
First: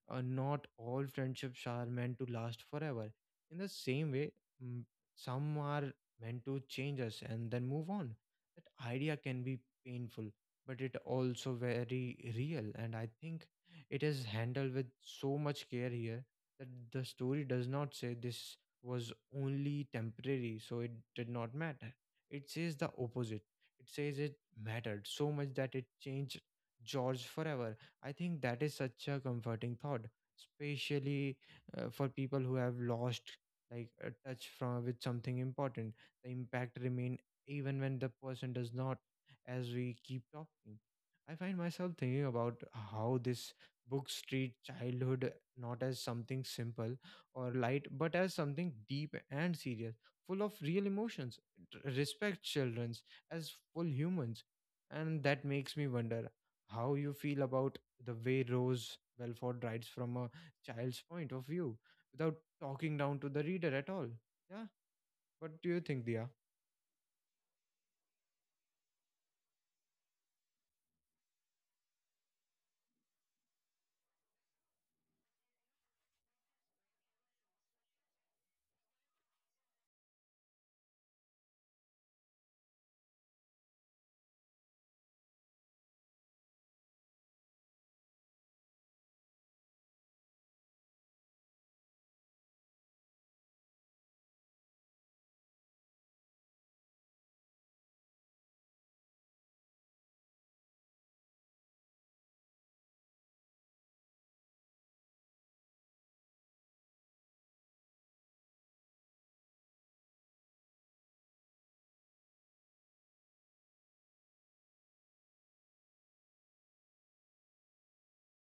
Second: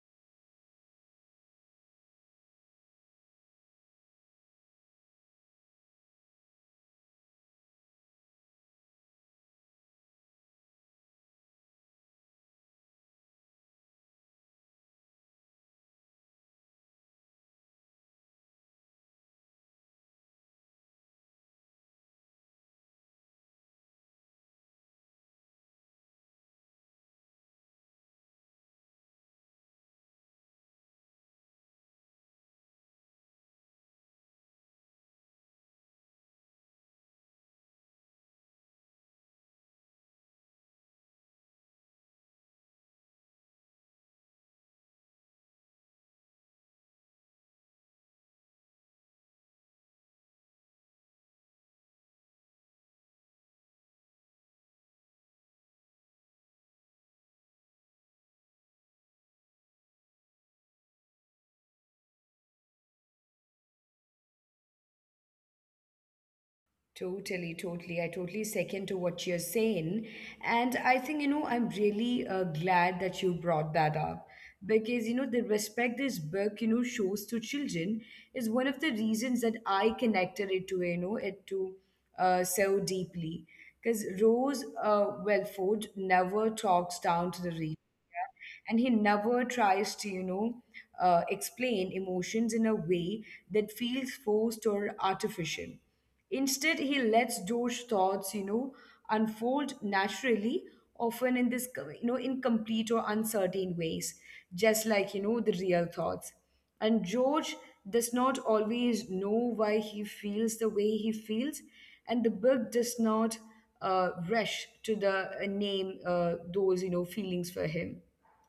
Speaker 2: not all friendships are meant to last forever. In the same way, mm, some are meant to change us and then move on. That idea can be painful, but it also very real. And I think it is handled with so much care here that the story does not say this was only temporary, so it did not matter. It says the opposite. It says it mattered so much that it changed George forever. I think that is such a comforting thought, especially for people who have lost like a touch from with something important. The impact remain even when the person does not. As we keep talking, I find myself thinking about how this books treat childhood not as something simple or light, but as something deep and serious, full of real emotions. It respects childrens as full humans, and that makes me wonder how you feel about the way Rose Belford writes from a child's point of view without talking down to the reader at all. Yeah. What do you think, Dia?
Speaker 1: Totally, totally. I totally second to what you're saying. And I think, I'm really glad that you brought that up because, the respect this book, shows to children is one of the reasons that I connected it to, so deeply. Because Rose Welford never talks down to the reader, and he never tries to, explain emotions in a way that feels forced or artificial. Instead, he lets those thoughts, unfold naturally, often in this, incomplete or uncertain ways, just like, the real thoughts. And George does not always know why he feels the way he feels, and the book does not rush to the name those, feelings for him.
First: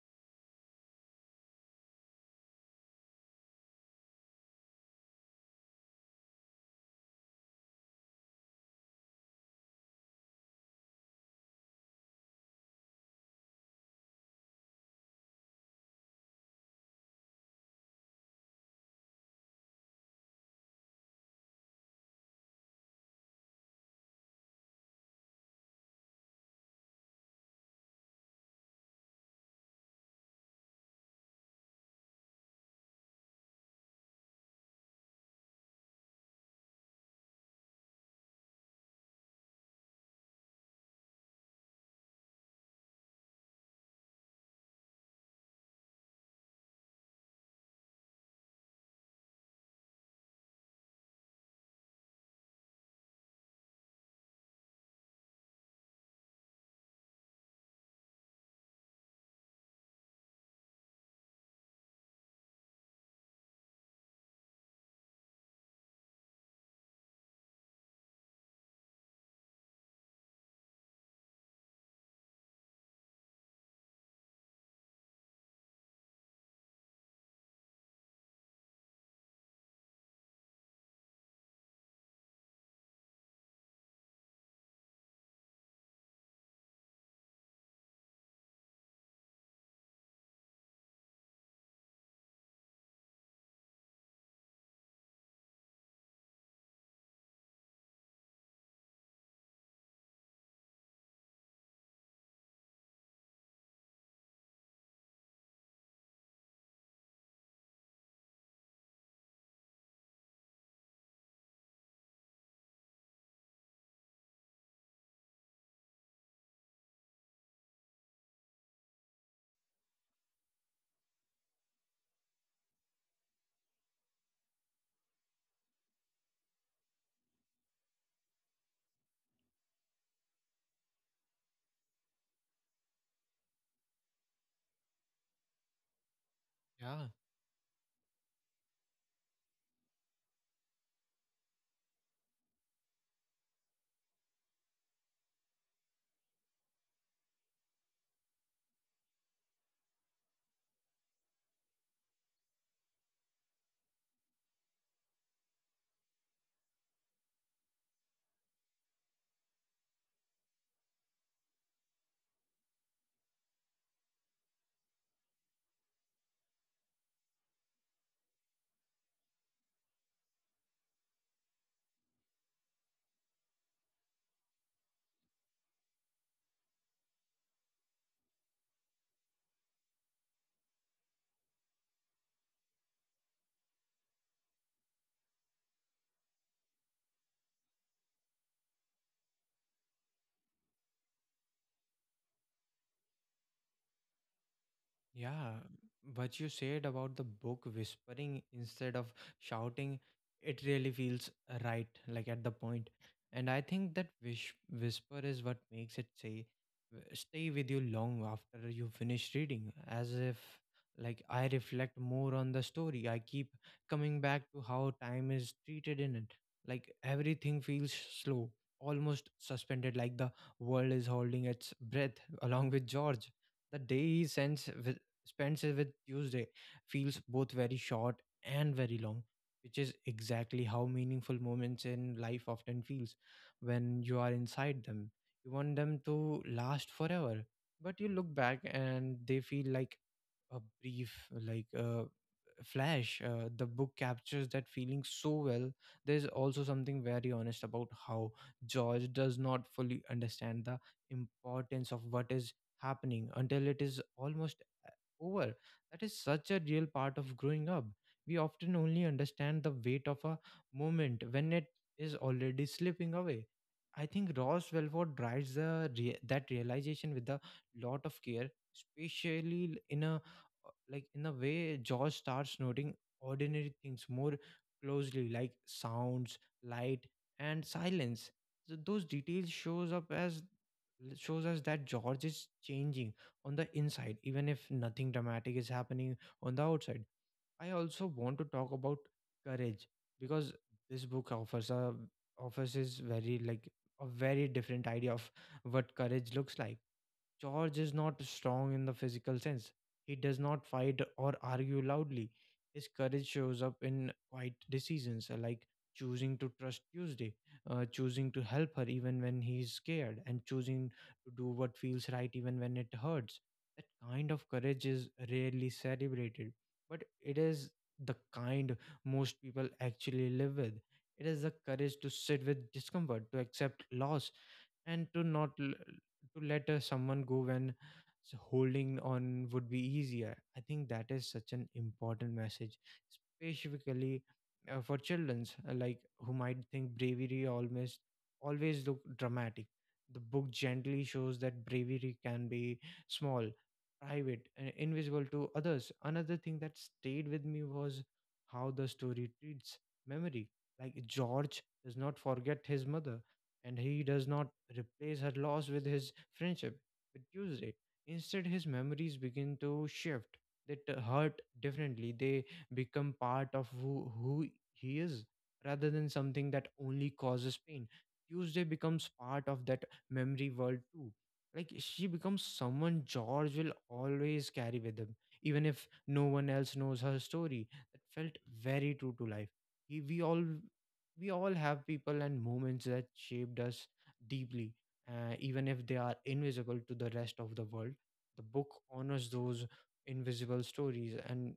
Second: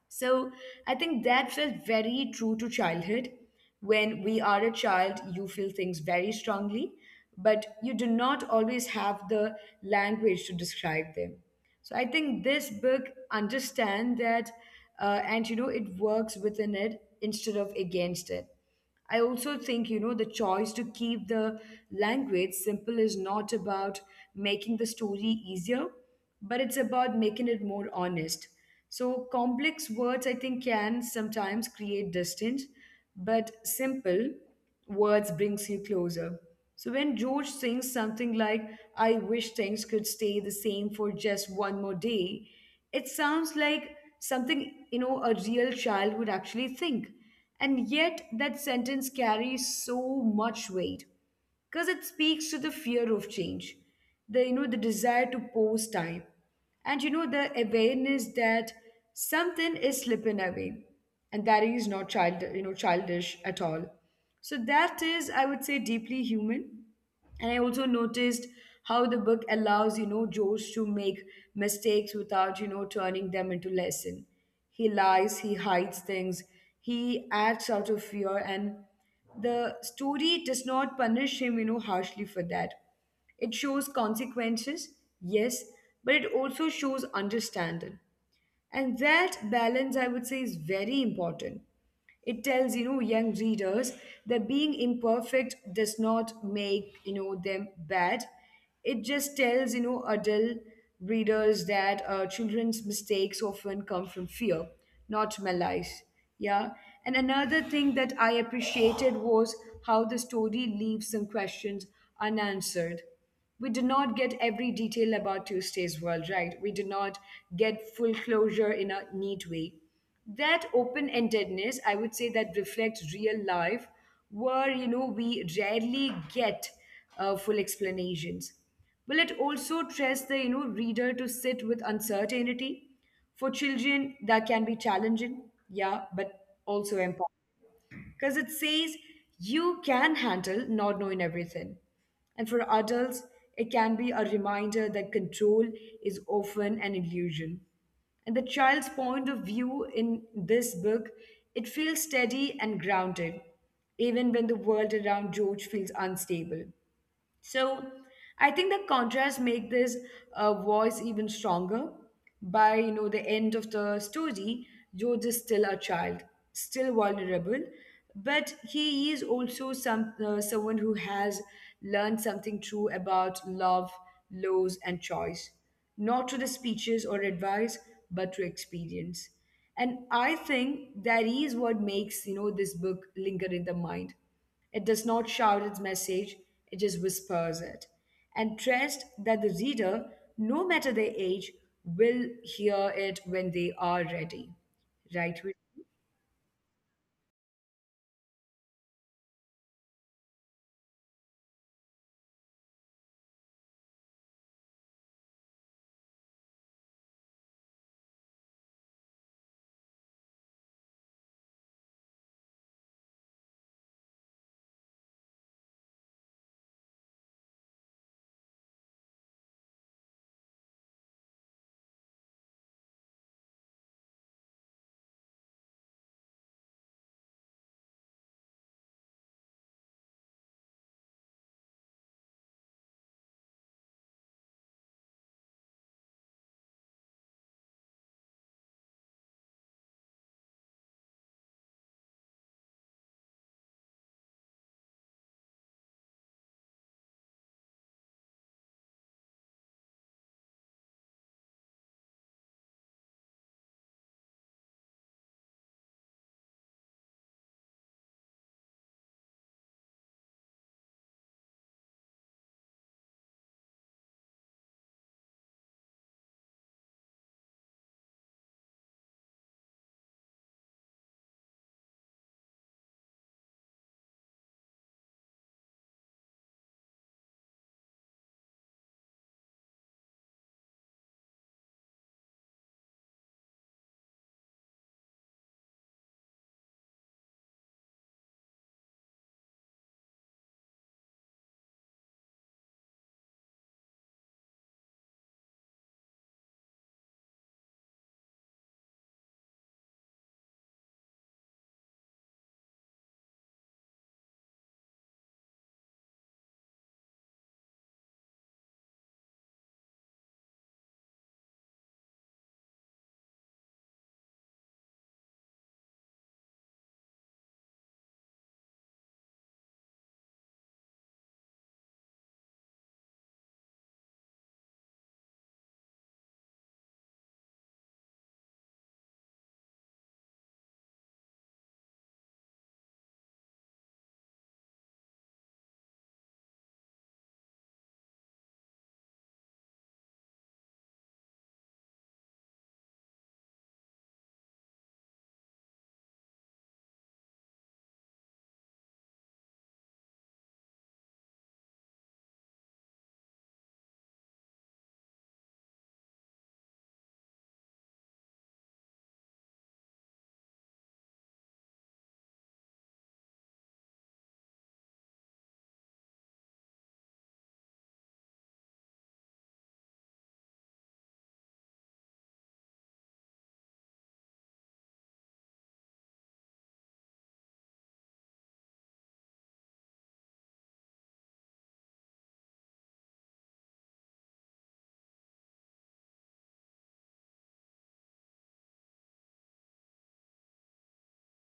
Speaker 1: So I think that felt very true to childhood. When we are a child, you feel things very strongly, but you do not always have the language to describe them. So I think this book understand that, and, it works within it instead of against it. I also think, the choice to keep the language simple is not about making the story easier, but it's about making it more honest. So complex words, I think, can sometimes create distance, but simple words brings you closer. So when George sings something like, I wish things could stay the same for just one more day, it sounds like something, a real child would actually think. And yet that sentence carries so much weight because it speaks to the fear of change, the, the desire to pause time. And, the awareness that something is slipping away and that is not childish at all. So that is, I would say, deeply human. And I also noticed how the book allows, George to make mistakes without, turning them into lesson. He lies, he hides things, he acts out of fear, and the story does not punish him harshly for that. It shows consequences, yes, but it also shows understanding. And that balance, I would say, is very important. It tells, young readers that being imperfect does not make them bad. It just tells, adult readers that children's mistakes often come from fear, not malice. Yeah. And another thing that I appreciated was how the story leaves some questions unanswered. We did not get every detail about Tuesday's world, right? We did not get full closure in a neat way. That open endedness, I would say, that reflects real life, where we rarely get full explanations. Well, it also trusts the reader to sit with uncertainty. For children, that can be challenging, yeah, but
Speaker 2: Yeah.
Speaker 1: also empowering because it says you can handle not knowing everything. And for adults, it can be a reminder that control is often an illusion. And the child's point of view in this book, it feels steady and grounded, even when the world around George feels unstable. So I think the contrast make this voice even stronger. By the end of the story, George is still a child, still vulnerable, but he is also someone who has learned something true about love, loss, and choice, not through the speeches or advice, but through experience. And I think that is what makes this book linger in the mind. It does not shout its message, it just whispers it. And trust that the reader, no matter their age, will hear it when they are ready.
Speaker 2: Yeah,
Speaker 1: Right?
Speaker 2: what you said about the book whispering instead of shouting, it really feels right, like at the point. And I think that wish whisper is what makes it stay with you long after you finish reading. As if like I reflect more on the story, I keep coming back to how time is treated in it. Like everything feels slow, almost suspended, like the world is holding its breath (laughs) along with George. The day he sends spends with Tuesday feels both very short and very long, which is exactly how meaningful moments in life often feels when you are inside them. You want them to last forever, but you look back and they feel like a brief, like a flash. The book captures that feeling so well. There's also something very honest about how George does not fully understand the importance of what is happening until it is almost over. That is such a real part of growing up. We often only understand the weight of a moment when it is already slipping away. I think Ross Welford drives that realization with a lot of care, especially in a way George starts noting ordinary things more closely, like sounds, light, and silence. So those details shows up as l- shows us that George is changing on the inside, even if nothing dramatic is happening on the outside. I also want to talk about courage, because this book offers is very like a very different idea of what courage looks like. George is not strong in the physical sense. He does not fight or argue loudly. His courage shows up in quiet decisions, like choosing to trust Tuesday, choosing to help her even when he's scared, and choosing to do what feels right even when it hurts. That kind of courage is rarely celebrated, but it is the kind most people actually live with. It is the courage to sit with discomfort, to accept loss, and to not l- to let someone go when holding on would be easier. I think that is such an important message, specifically for childrens like who might think bravery almost always look dramatic. The book gently shows that bravery can be small, private, and invisible to others. Another thing that stayed with me was how the story treats memory. Like George does not forget his mother, and he does not replace her loss with his friendship with Tuesday. Instead, his memories begin to shift. Hurt differently. They become part of who he is rather than something that only causes pain. Tuesday becomes part of that memory world too. Like she becomes someone George will always carry with him, even if no one else knows her story. That felt very true to life. He, we all We all have people and moments that shaped us deeply, even if they are invisible to the rest of the world. The book honors those invisible stories, and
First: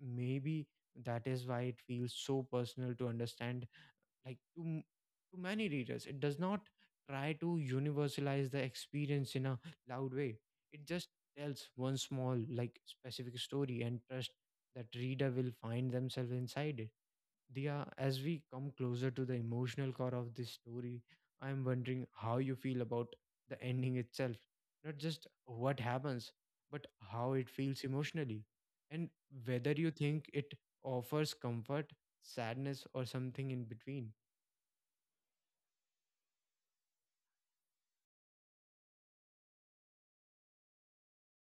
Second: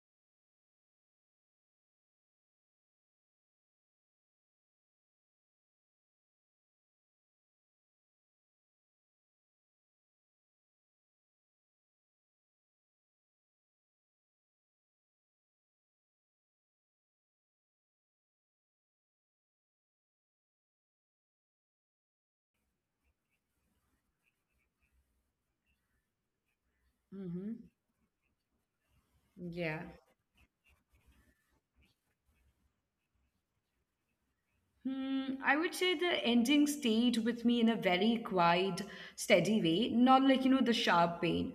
Speaker 2: maybe that is why it feels so personal to understand. Like to many readers, it does not try to universalize the experience in a loud way. It just tells one small, like specific story and trust that reader will find themselves inside it. Dia, as we come closer to the emotional core of this story, I am wondering how you feel about the ending itself. Not just what happens, but how it
Speaker 1: Mm-hmm.
Speaker 2: feels emotionally. And whether
Speaker 1: Yeah.
Speaker 2: you think it offers comfort, sadness, or something in between.
Speaker 1: Hmm, I would say the ending stayed with me in a very quiet, steady way, not like, the sharp pain,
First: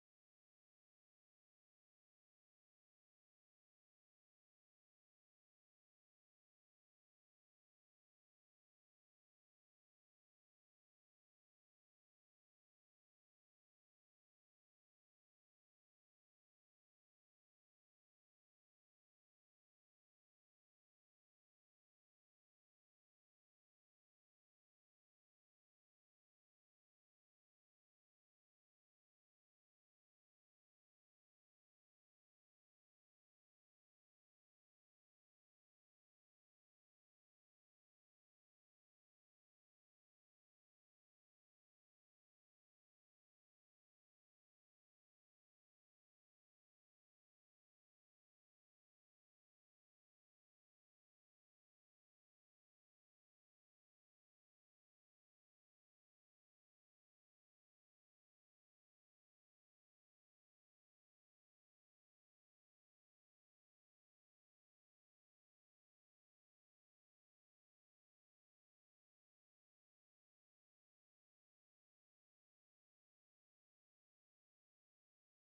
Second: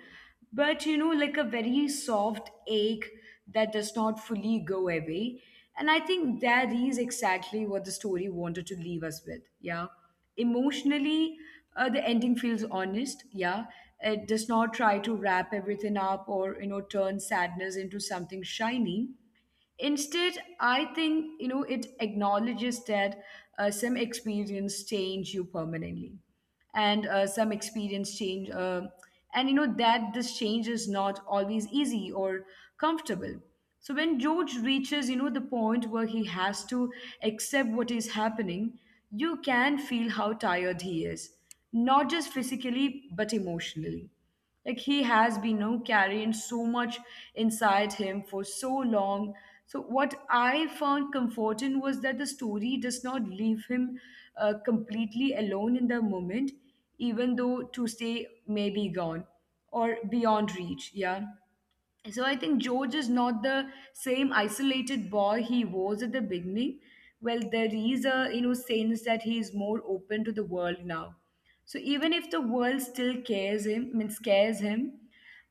Speaker 1: but, like a very soft ache that does not fully go away. And I think that is exactly what the story wanted to leave us with. Yeah. Emotionally, the ending feels honest. Yeah. It does not try to wrap everything up or, turn sadness into something shiny. Instead, I think it acknowledges that some experience change you permanently, and and that this change is not always easy or comfortable. So when George reaches the point where he has to accept what is happening, you can feel how tired he is, not just physically but emotionally, like he has been carrying so much inside him for so long. So what I found comforting was that the story does not leave him completely alone in the moment, even though to stay may be gone or beyond reach. Yeah. So I think George is not the same isolated boy he was at the beginning. Well, there is a sense that he is more open to the world now. So even if the world still cares him, I mean scares him,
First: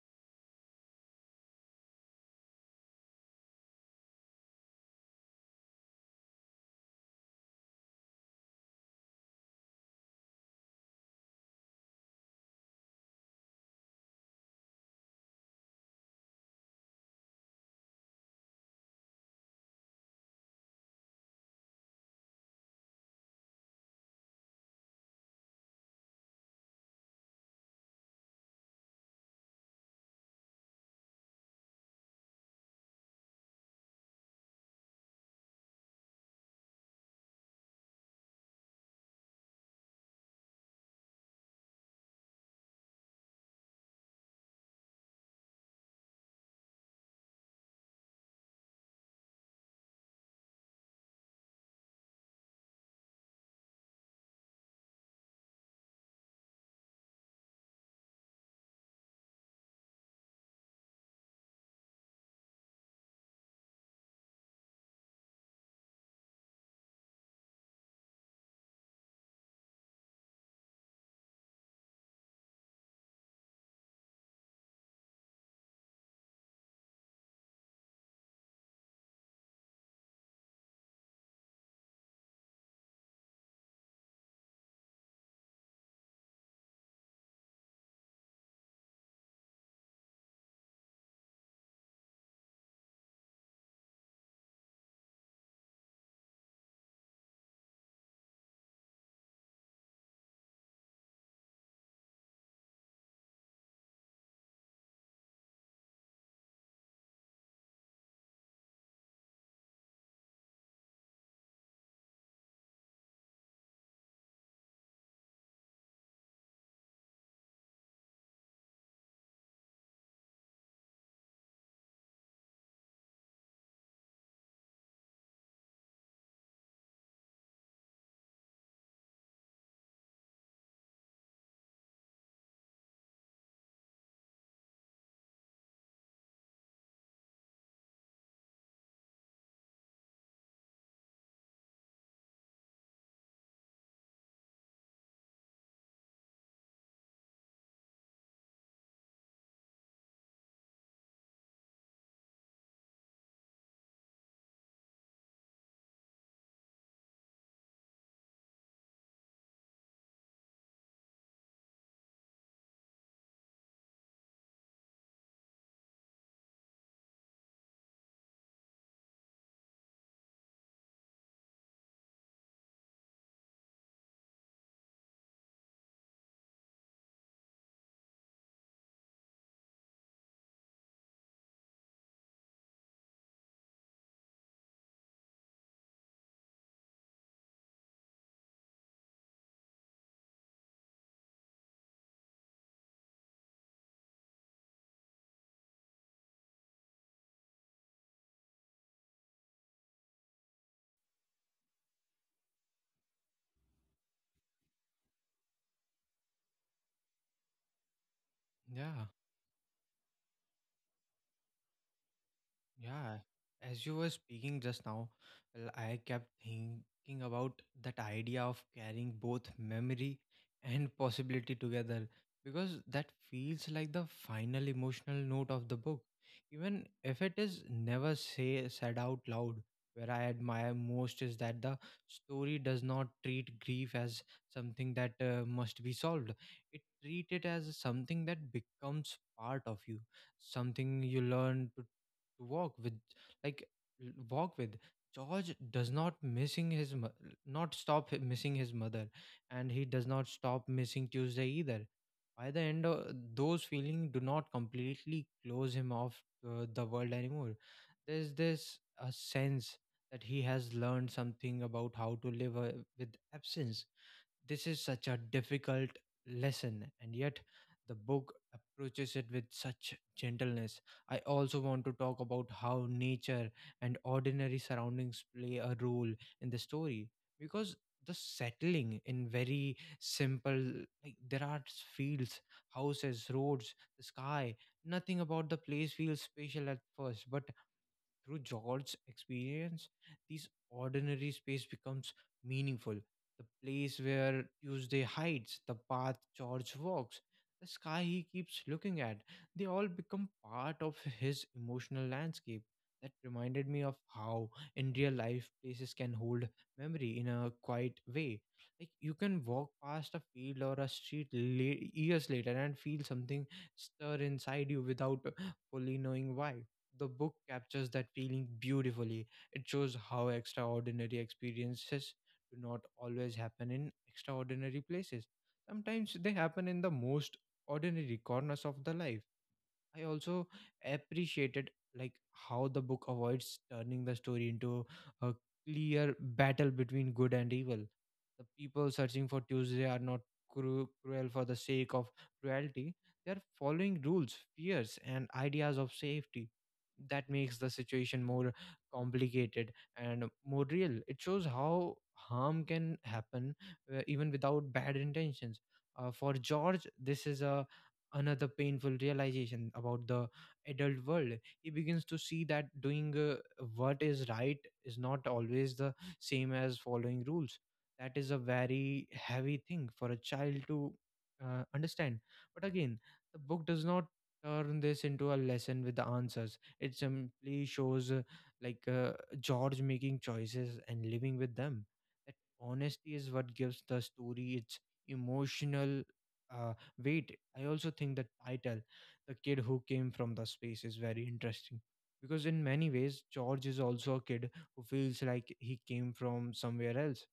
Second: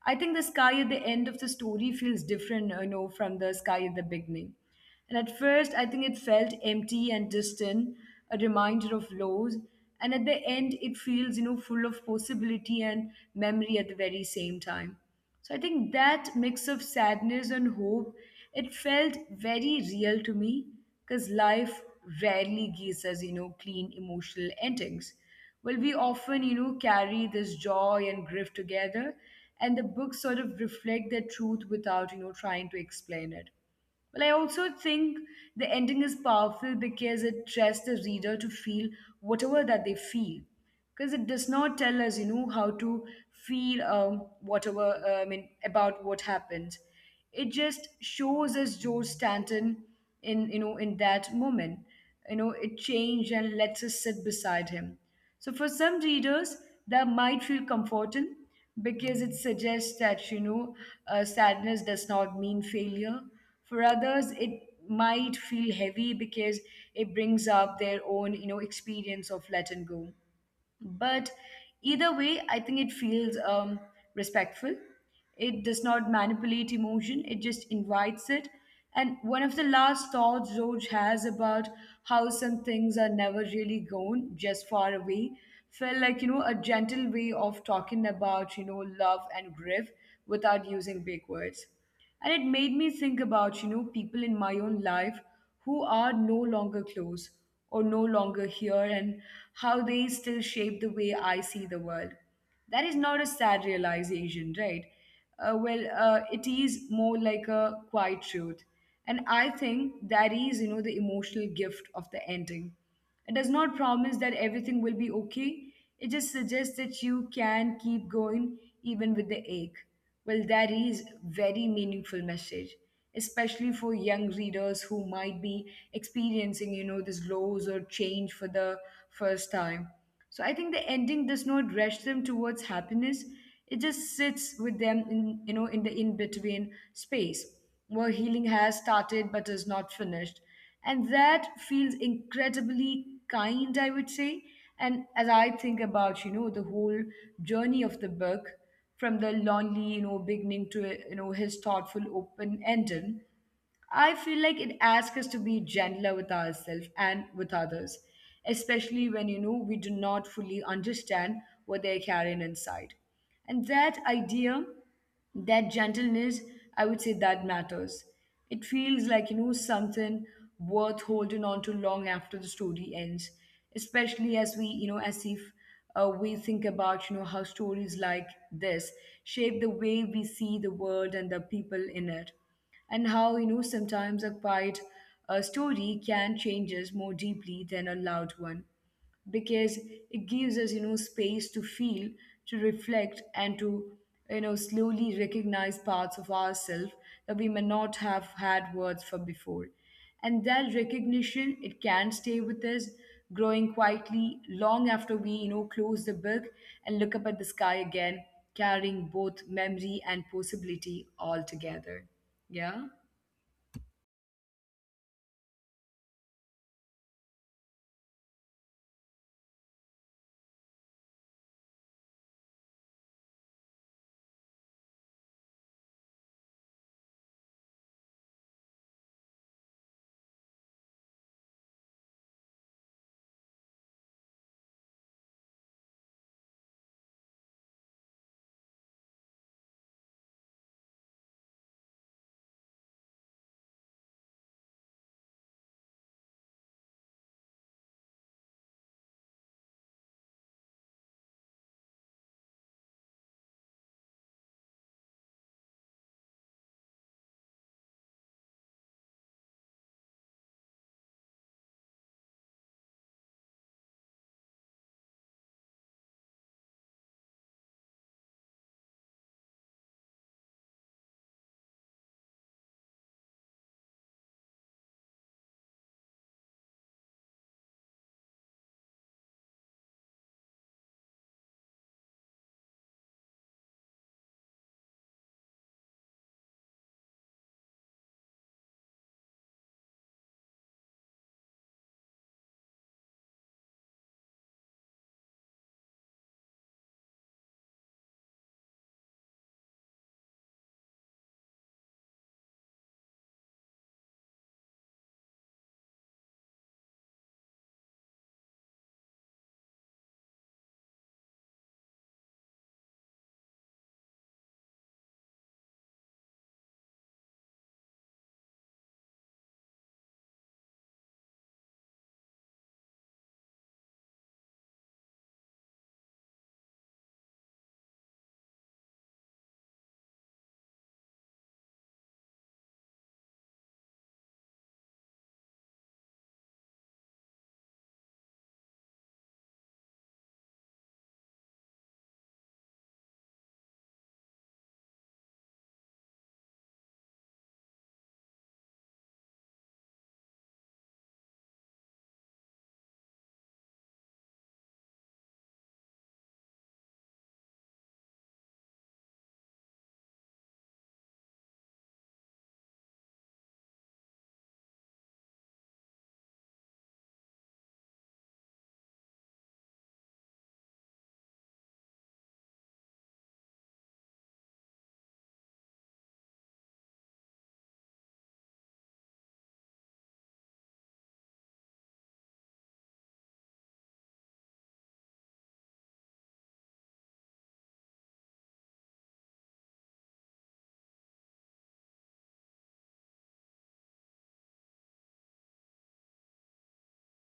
Speaker 1: I think the sky at the end of the story feels different, from the sky at the beginning. And at first, I think it felt empty and distant, a reminder of loss. And at the end, it feels, full of possibility and memory at the very same time. So I think that mix of sadness and hope, it felt very real to me because life rarely gives us, clean emotional endings. Well, we often, carry this joy and grief together, and the books sort of reflect that truth without, trying to explain it. Well, I also think the ending is powerful because it trusts the reader to feel whatever that they feel. Because it does not tell us, how to feel I mean, about what happened. It just shows us George Stanton in, in that moment. You know, it changed and lets us sit beside him. So for some readers, that might feel comforting because it suggests that sadness does not mean failure. For others, it might feel heavy because it brings up their own experience of letting go. But either way, I think it feels respectful. It does not manipulate emotion, it just invites it. And one of the last thoughts George has about how some things are never really gone, just far away, felt like, a gentle way of talking about, love and grief without using big words. And it made me think about, people in my own life who are no longer close or no longer here, and how they still shape the way I see the world. That is not a sad realization, right? It is more like a quiet truth. And I think that is, the emotional gift of the ending. It does not promise that everything will be okay. It just suggests that you can keep going even with the ache. Well, that is very meaningful message, especially for young readers who might be experiencing, this loss or change for the first time. So I think the ending does not rush them towards happiness. It just sits with them in in the in-between space where healing has started but is not finished. And that feels incredibly kind, I would say. And as I think about, the whole journey of the book, from the lonely, beginning to his thoughtful open ending. I feel like it asks us to be gentler with ourselves and with others, especially when we do not fully understand what they're carrying inside. And that idea, that gentleness, I would say that matters. It feels like something worth holding on to long after the story ends, especially as we as if we think about how stories like this shape the way we see the world and the people in it, and how sometimes a quiet story can change us more deeply than a loud one because it gives us space to feel, to reflect, and to slowly recognize parts of ourselves that we may not have had words for before. And that recognition, it can stay with us growing quietly long after we close the book and look up at the sky again,
Speaker 2: Yeah.
Speaker 1: carrying both memory and possibility all together. Yeah.
Speaker 2: Yeah, as you were speaking just now, well, I kept thinking about that idea of carrying both memory and possibility together, because that feels like the final emotional note of the book, even if it is never say said out loud. Where I admire most is that the story does not treat grief as something that must be solved. It treat it as something that becomes part of you, something you learn to walk with, like l- walk with George does not stop missing his mother, and he does not stop missing Tuesday either. By the end, of those feelings do not completely close him off the world anymore. There's this a sense that he has learned something about how to live with absence. This is such a difficult lesson, and yet the book approaches it with such gentleness. I also want to talk about how nature and ordinary surroundings play a role in the story, because the settling in very simple, like there are fields, houses, roads, the sky. Nothing about the place feels special at first, but through George's experience, these ordinary space becomes meaningful. The place where Tuesday hides, the path George walks, the sky he keeps looking at, they all become part of his emotional landscape. That reminded me of how, in real life, places can hold memory in a quiet way. Like, you can walk past a field or a street years later and feel something stir inside you without fully knowing why. The book captures that feeling beautifully. It shows how extraordinary experiences do not always happen in extraordinary places. Sometimes they happen in the most ordinary corners of the life. I also appreciated, like, how the book avoids turning the story into a clear battle between good and evil. The people searching for Tuesday are not cruel for the sake of cruelty. They are following rules, fears, and ideas of safety. That makes the situation more complicated and more real. It shows how harm can happen even without bad intentions. For George, this is a another painful realization about the adult world. He begins to see that doing what is right is not always the same as following rules. That is a very heavy thing for a child to understand. But again, the book does not turn this into a lesson with the answers. It simply shows like uh, George making choices and living with them. That honesty is what gives the story its emotional uh, wait, I also think that title, The Kid Who Came From the Space, is very interesting. Because in many ways, George is also a kid who feels like he came from somewhere else.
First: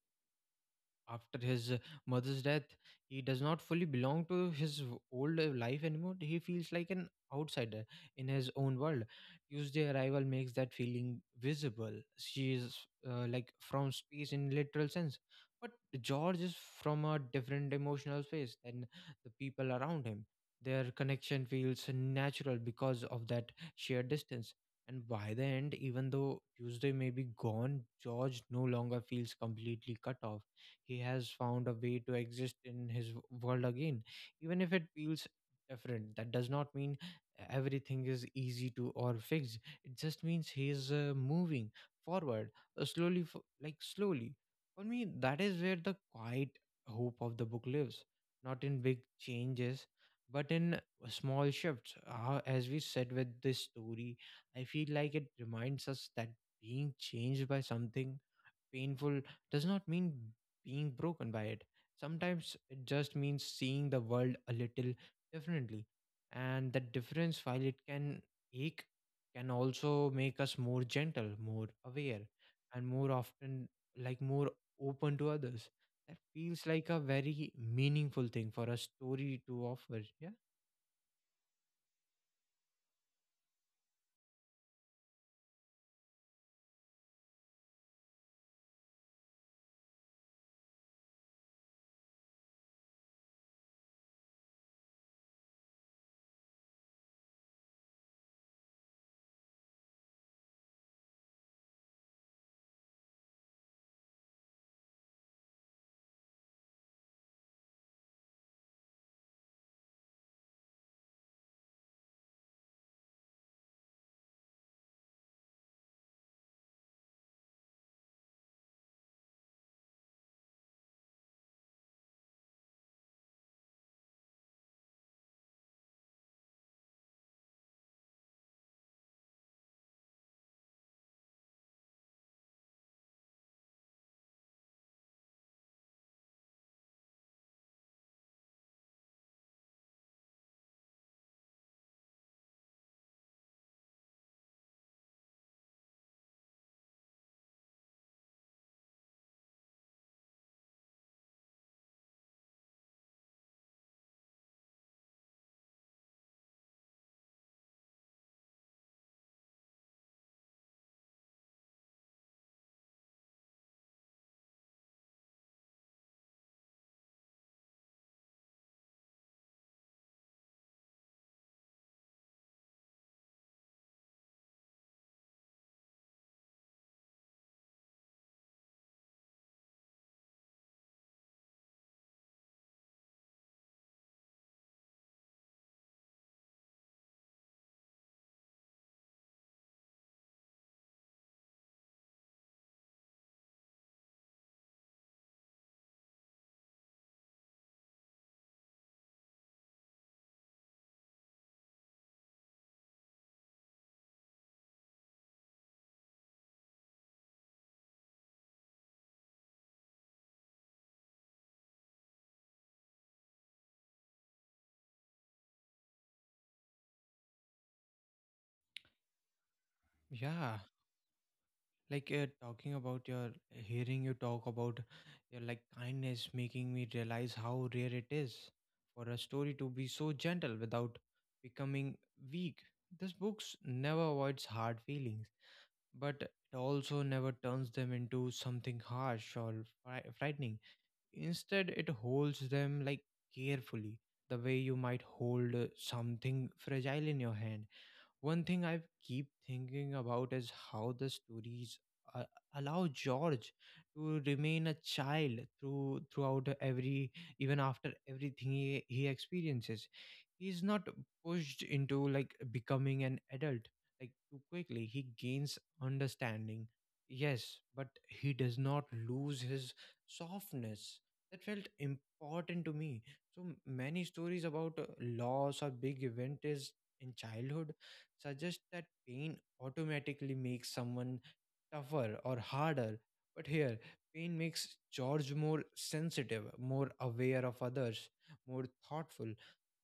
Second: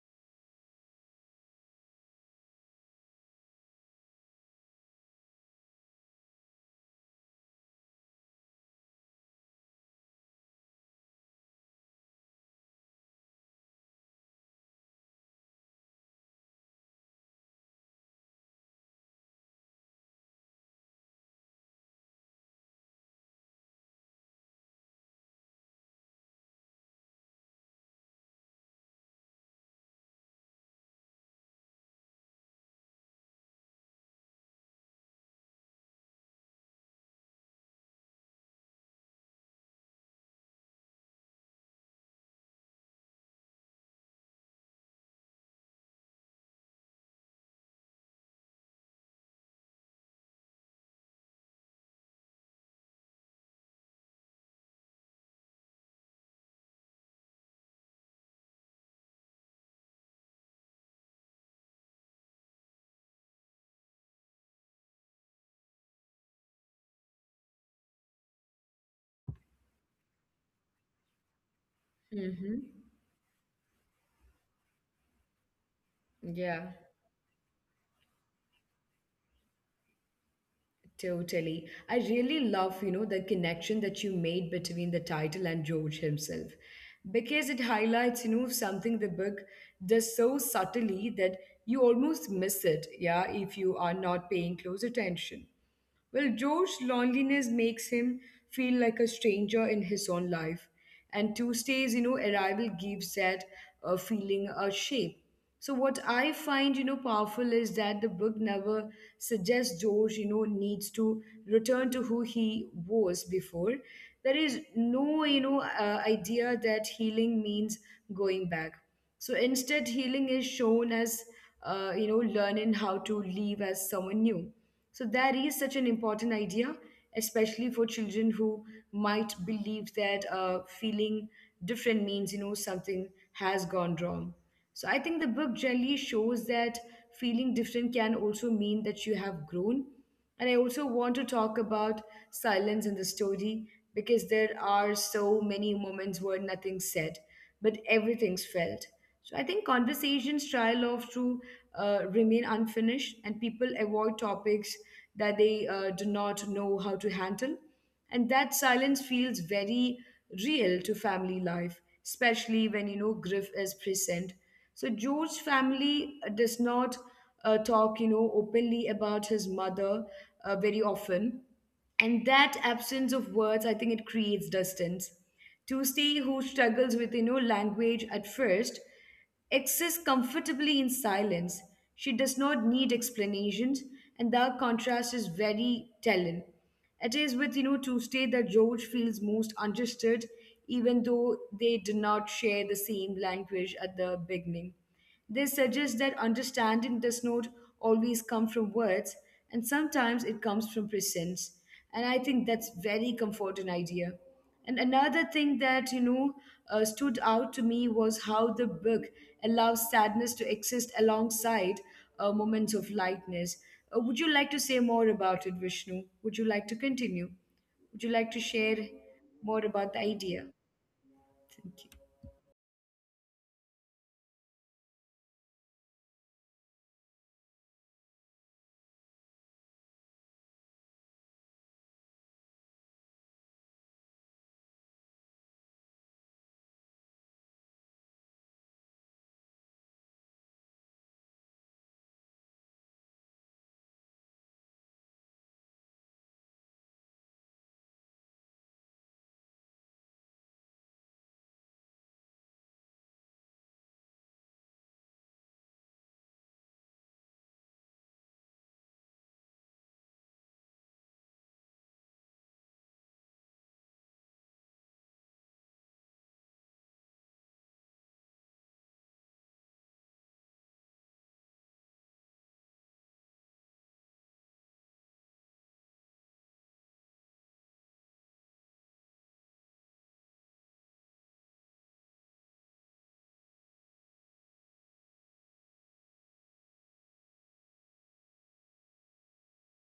Speaker 2: After his mother's death, he does not fully belong to his old life anymore. He feels like an outsider in his own world. Tuesday arrival makes that feeling visible. She is, like, from space in literal sense. But George is from a different emotional space than the people around him. Their connection feels natural because of that shared distance. And by the end, even though Tuesday may be gone, George no longer feels completely cut off. He has found a way to exist in his world again, even if it feels different. That does not mean everything is easy to or fixed. It just means he is, moving forward, slowly, like slowly. For me, that is where the quiet hope of the book lives. Not in big changes, but in small shifts. Uh, as we said, with this story, I feel like it reminds us that being changed by something painful does not mean being broken by it. Sometimes it just means seeing the world a little differently. And that difference, while it can ache, can also make us more gentle, more aware,
Speaker 1: Mm-hmm.
Speaker 2: and more often, like, more open to others. That feels
Speaker 1: Yeah,
Speaker 2: like a very meaningful thing for a story to offer. Yeah.
Speaker 1: totally. I really love, the connection that you made between the title and George himself, because it highlights, something the book does so subtly that you almost miss it, yeah, if you are not paying close attention. Well, Joe's loneliness makes him feel like a stranger in his own life. And Tuesday's, arrival gives that feeling a shape. So what I find, powerful is that the book never suggests George, needs to return to who he was before. There is no, idea that healing means going back. So instead, healing is shown as, learning how to live as someone new. So that is such an important idea, especially for children who might believe that feeling different means something has gone wrong. So I think the book generally shows that feeling different can also mean that you have grown. And I also want to talk about silence in the story because there are so many moments where nothing's said, but everything's felt. So I think conversations try love to remain unfinished, and people avoid topics that they do not know how to handle. And that silence feels very real to family life, especially when grief is present. So George's family does not talk, openly about his mother very often, and that absence of words, I think, it creates distance. Tuesday, who struggles with language at first, exists comfortably in silence. She does not need explanations, and that contrast is very telling. It is with, Tuesday that George feels most understood, even though they do not share the same language at the beginning. They suggest that understanding does not always come from words, and sometimes it comes from presence. And I think that's very comforting idea. And another thing that stood out to me was how the book allows sadness to exist alongside moments of lightness. Would you like to say more about it, Vishnu? Would you like to continue? Would you like to share more about the idea?
Speaker 2: Yeah.
Speaker 1: Thank you.
Speaker 2: Like, talking about your hearing you talk about your, like, kindness, making me realize how rare it is for a story to be so gentle without becoming weak. This books never avoids hard feelings, but it also never turns them into something harsh or frightening. Instead, it holds them, like, carefully, the way you might hold something fragile in your hand. One thing I keep thinking about is how the stories uh, allow George to remain a child throughout every, even after everything he experiences. He's not pushed into, like, becoming an adult, like, too quickly. He gains understanding, yes, but he does not lose his softness. That felt important to me. So many stories about loss or big event is in childhood suggest that pain automatically makes someone tougher or harder. But here, pain makes George more sensitive, more aware of others, more thoughtful.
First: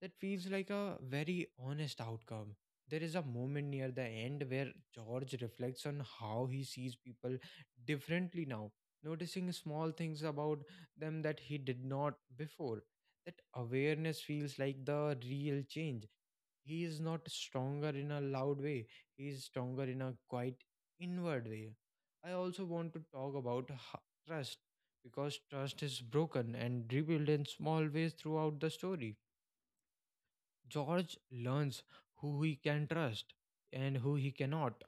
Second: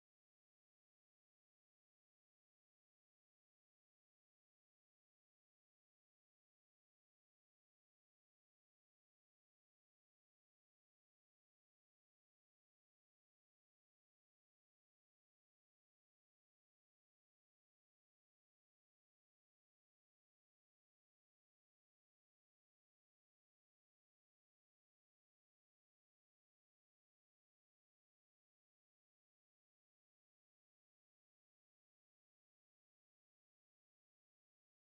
Speaker 2: That feels like a very honest outcome. There is a moment near the end where George reflects on how he sees people differently now, noticing small things about them that he did not before. That awareness feels like the real change. He is not stronger in a loud way, he is stronger in a quite inward way. I also want to talk about trust, because trust is broken and rebuilt in small ways throughout the story. George learns who he can trust and who he cannot,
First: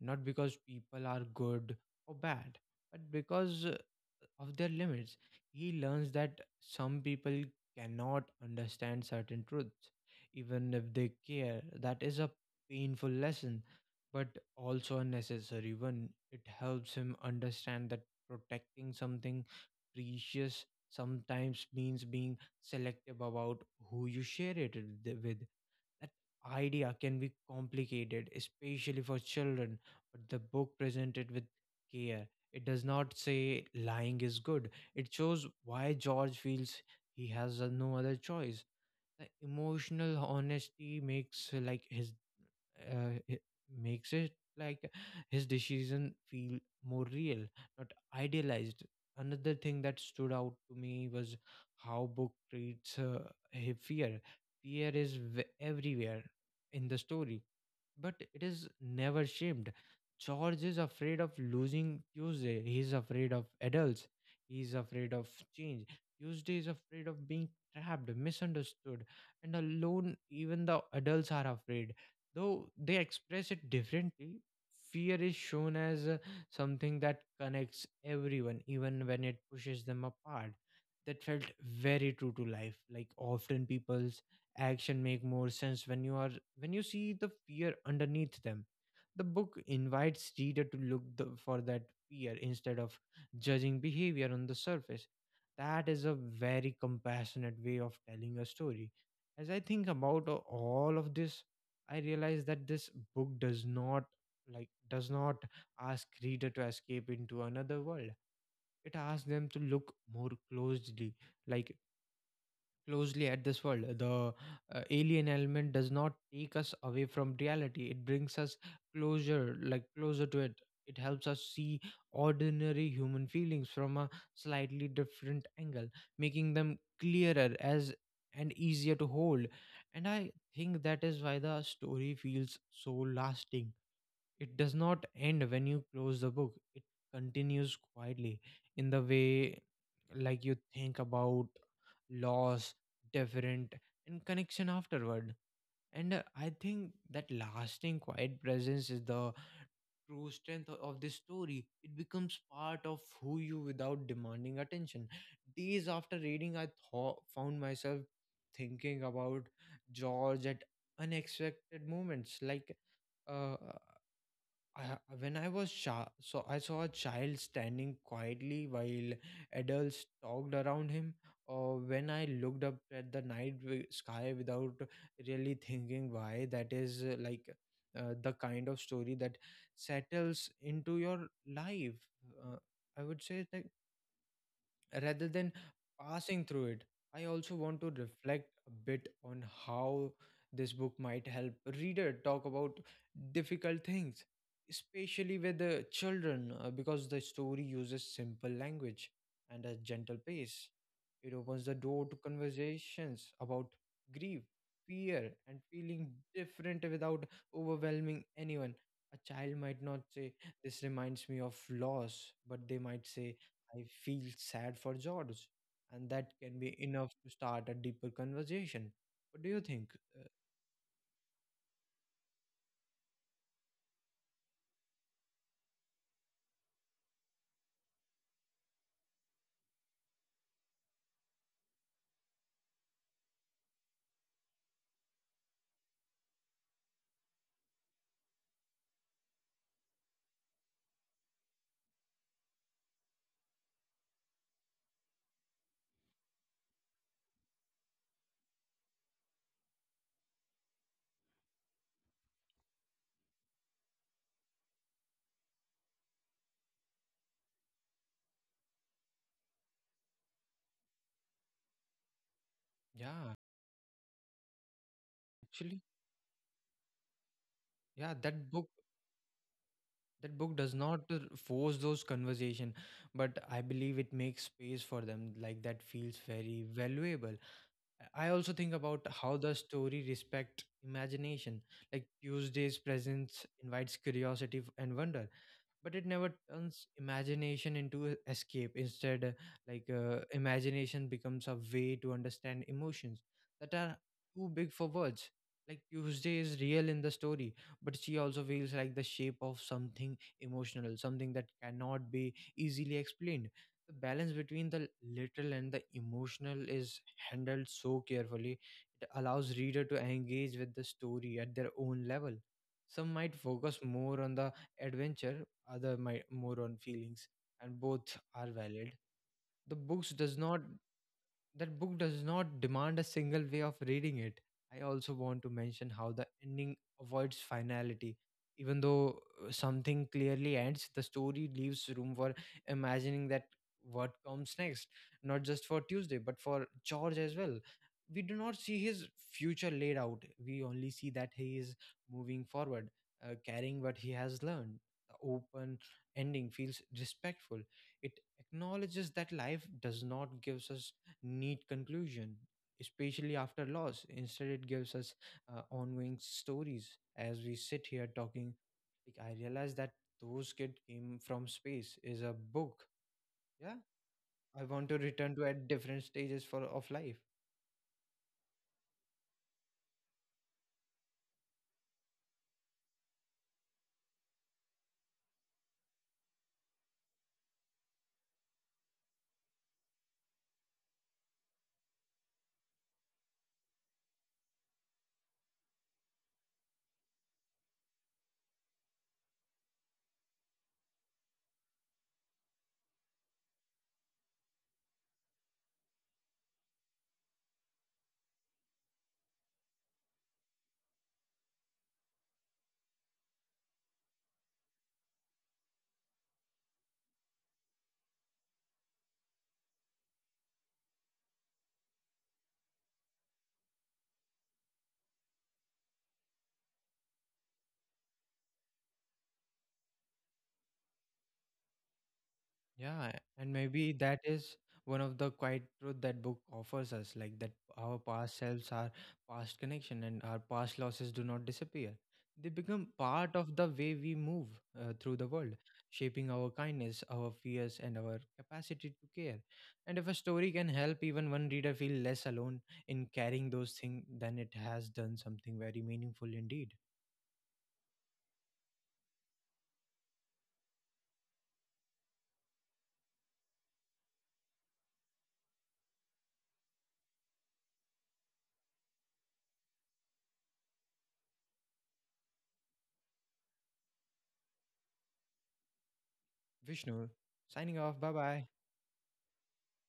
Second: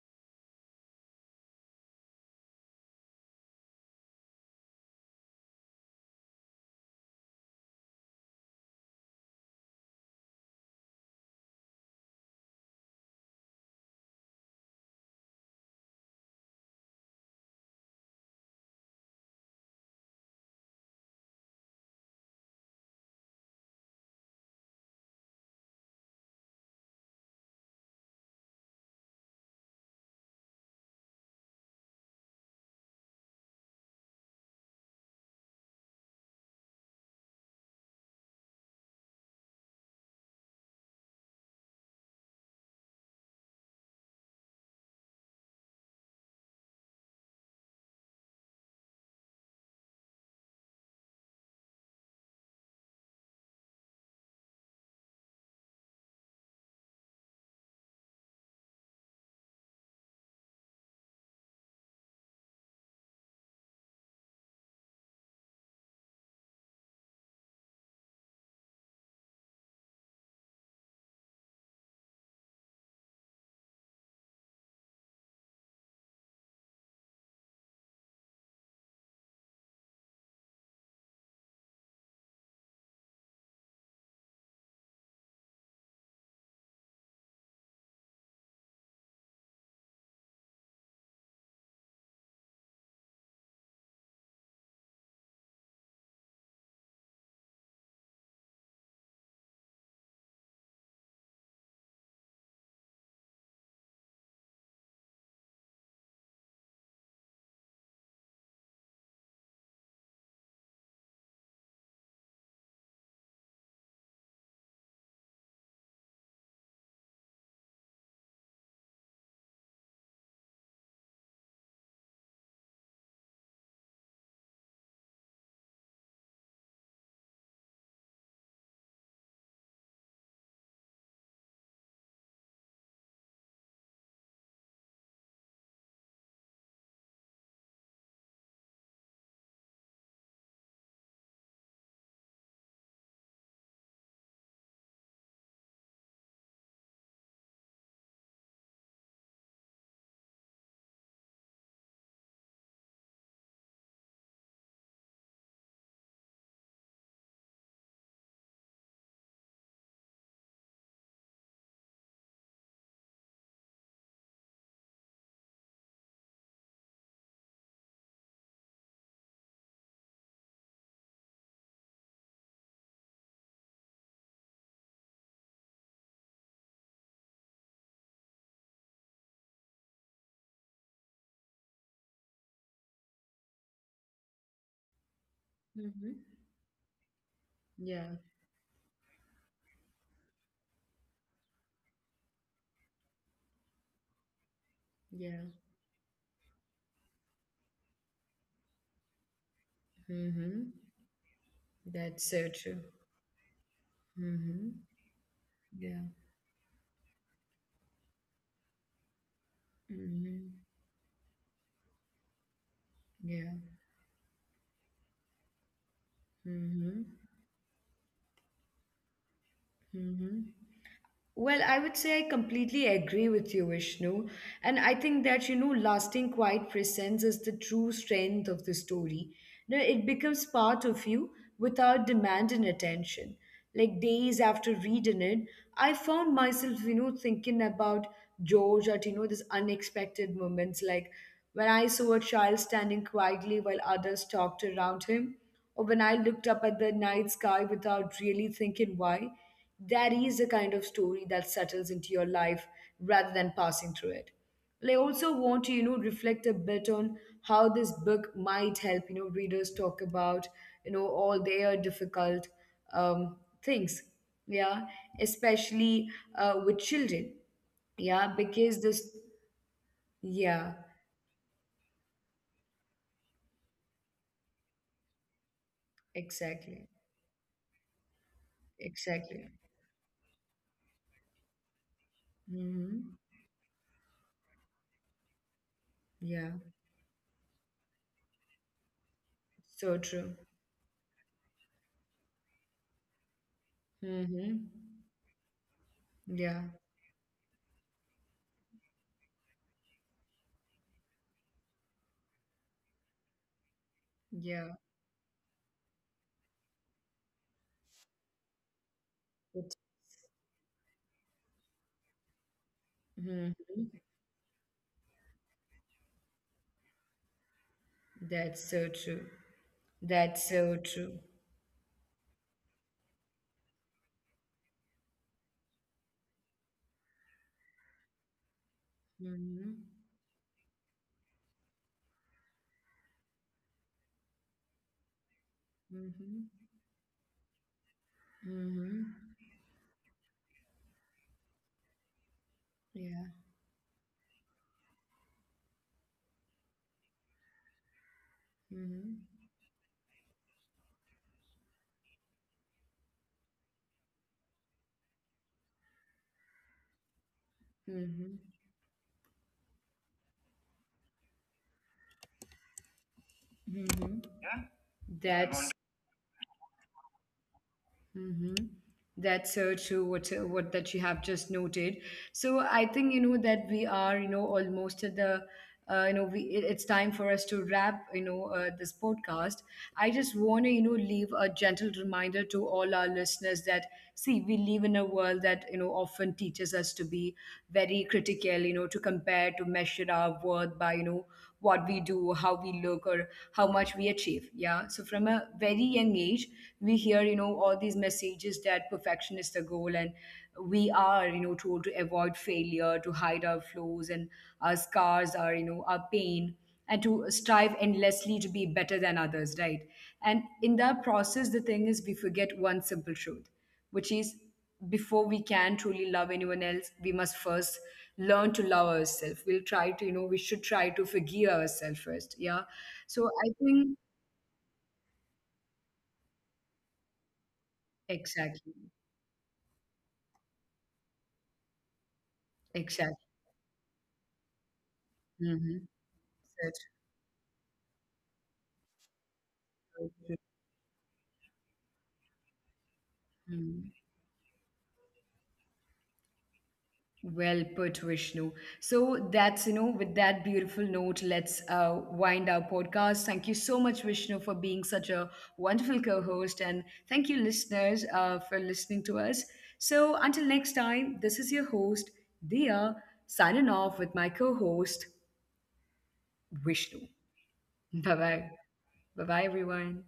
Speaker 2: not because people are good or bad, but because of their limits. He learns that some people cannot understand certain truths, even if they care. That is a painful lesson, but also a necessary one. It helps him understand that protecting something precious sometimes means being selective about who you share it with. That idea can be complicated, especially for children, but the book presented with care. It does not say lying is good. It shows why George feels he has no other choice. The emotional honesty makes his it makes it, like, his decision feel more real, not idealized. Another thing that stood out to me was how book treats fear. Fear is everywhere in the story, but it is never shamed. George is afraid of losing Tuesday. He's afraid of adults. He's afraid of change. Tuesday is afraid of being trapped, misunderstood, and alone. Even the adults are afraid. Though they express it differently, fear is shown as something that connects everyone, even when it pushes them apart. That felt very true to life. Like, often people action make more sense when you are when you see the fear underneath them. The book invites reader to look the, for that fear instead of judging behavior on the surface. That is a very compassionate way of telling a story. As I think about all of this, I realize that this book does not, like, does not ask reader to escape into another world. It asks them to look more closely, like closely at this world. The alien element does not take us away from reality. It brings us closer, like, closer to it. It helps us see ordinary human feelings from a slightly different angle, making them clearer as and easier to hold. And I think that is why the story feels so lasting. It does not end when you close the book, it continues quietly in the way, like, you think about loss, different, and connection afterward. And I think that lasting quiet presence is the true strength of this story. It becomes part of who you without demanding attention. Days after reading, found myself thinking about George at unexpected moments. Like, uh, when I was I saw a child standing quietly while adults talked around him, or when I looked up at the night sky without really thinking why. That is, the kind of story that settles into your life. Uh, I would say that, rather than
Speaker 1: Hmm.
Speaker 2: passing through it. I also want to
Speaker 1: Yeah,
Speaker 2: reflect a bit on how this book might help a reader talk about difficult things, especially with
Speaker 1: yeah.
Speaker 2: the children, because the story uses simple language and a gentle pace.
Speaker 1: Hmm.
Speaker 2: It opens the door to
Speaker 1: That's so true.
Speaker 2: conversations about grief,
Speaker 1: Mm-hmm.
Speaker 2: fear, and feeling
Speaker 1: Yeah.
Speaker 2: different without overwhelming anyone. A child might not say,
Speaker 1: Mm-hmm.
Speaker 2: "This reminds me of loss," but they might say,
Speaker 1: Yeah.
Speaker 2: "I feel sad for George," and that can be enough
Speaker 1: Mm-hmm.
Speaker 2: to start a deeper conversation. What do you think? Uh,
Speaker 1: Mm-hmm. Well, I would say I completely agree with you, Vishnu. And I think that, lasting quiet presence is the true strength of the story. You know, it becomes part of you without demanding attention. Like days after reading it, I found myself, thinking about George at, these unexpected moments, like when I saw a child standing quietly while others talked around him, or when I looked up at the night sky without really thinking why. That is a kind of story that settles into your life rather than passing through it. But I also want to, reflect a bit on how this book might help, readers talk about, all their difficult
Speaker 2: yeah,
Speaker 1: um, things. Yeah,
Speaker 2: actually,
Speaker 1: especially with children.
Speaker 2: yeah,
Speaker 1: Yeah,
Speaker 2: that book does
Speaker 1: yeah,
Speaker 2: not force those conversation, but I believe it makes space for them. Like, that feels very
Speaker 1: exactly,
Speaker 2: valuable. I also think about how the
Speaker 1: exactly.
Speaker 2: story respect imagination. Like, Tuesday's
Speaker 1: Hmm.
Speaker 2: presence invites curiosity and wonder, but it never
Speaker 1: Yeah,
Speaker 2: turns imagination into a escape. Instead,
Speaker 1: so true.
Speaker 2: imagination becomes a way to understand emotions that are too big for
Speaker 1: Hmm.
Speaker 2: words. Like, Tuesday is
Speaker 1: Yeah,
Speaker 2: real in the story, but she also feels like the shape of something emotional, something that cannot be easily explained. The balance between the
Speaker 1: yeah.
Speaker 2: literal and the emotional is handled so carefully. It allows reader
Speaker 1: It,
Speaker 2: to engage with the story at their own level. Some might focus
Speaker 1: mm-hmm.
Speaker 2: more on the adventure, other my, more on feelings, and both are valid.
Speaker 1: That's so true.
Speaker 2: The books does not
Speaker 1: That's so true.
Speaker 2: that book does not demand a single way of reading it. I also want to mention how the ending avoids finality. Even though
Speaker 1: Mm-hmm.
Speaker 2: something clearly ends, the story leaves room for imagining that what comes next, not just for Tuesday but
Speaker 1: Mm-hmm.
Speaker 2: for George as well. We do not see his
Speaker 1: Mm-hmm.
Speaker 2: future laid out, we only see that he is moving forward,
Speaker 1: Yeah.
Speaker 2: carrying what he has learned. Open ending feels respectful. It acknowledges that
Speaker 1: Mm-hmm.
Speaker 2: life does not give us neat conclusion, especially after loss. Instead, it gives us ongoing stories. As we sit here talking,
Speaker 1: Mm-hmm.
Speaker 2: like, I realize that those kid came from space is a book. Yeah,
Speaker 1: Mm-hmm.
Speaker 2: I
Speaker 1: Yeah.
Speaker 2: want to return to at
Speaker 1: That's
Speaker 2: different stages for of life.
Speaker 1: mm-hmm. That's so true. What that you have just noted. So I think that we are almost at the it's time for us to wrap this podcast. I just want to leave a gentle reminder to all our listeners that see we live in a world that often teaches us to be very critical. You know, to compare, to measure our worth by what we do, how we look, or how much we achieve. Yeah. So from a very young age we hear all these messages that perfection is the goal, and we are told to avoid failure, to hide our flaws and our scars, our our pain, and to strive endlessly to be better than others, right? And in that process, the thing is we forget one simple truth, which is before we can truly love anyone else we must first learn to love ourselves. We should try to forgive ourselves first. Yeah.
Speaker 2: Yeah,
Speaker 1: So I
Speaker 2: and maybe
Speaker 1: think
Speaker 2: that is one of the quiet truth that book offers us, like, that our past selves
Speaker 1: exactly,
Speaker 2: are past connection and our past losses do not disappear. They become
Speaker 1: exactly.
Speaker 2: part of the way we move through the world,
Speaker 1: Hmm.
Speaker 2: shaping our
Speaker 1: Such
Speaker 2: kindness, our fears, and our capacity to care. And if a story can help even one reader feel less alone in carrying those
Speaker 1: mm,
Speaker 2: things, then it has done something very meaningful indeed.
Speaker 1: well put, Vishnu. So that's with that beautiful note, let's wind our podcast. Thank you so much, Vishnu, for being such a wonderful co-host, and thank you, listeners, for listening to us. So until next time, this is your host, Dia, signing off with my co-host, Vishnu.
Speaker 2: Vishnu, signing
Speaker 1: Bye
Speaker 2: off. Bye
Speaker 1: bye.
Speaker 2: bye.
Speaker 1: Bye bye, everyone.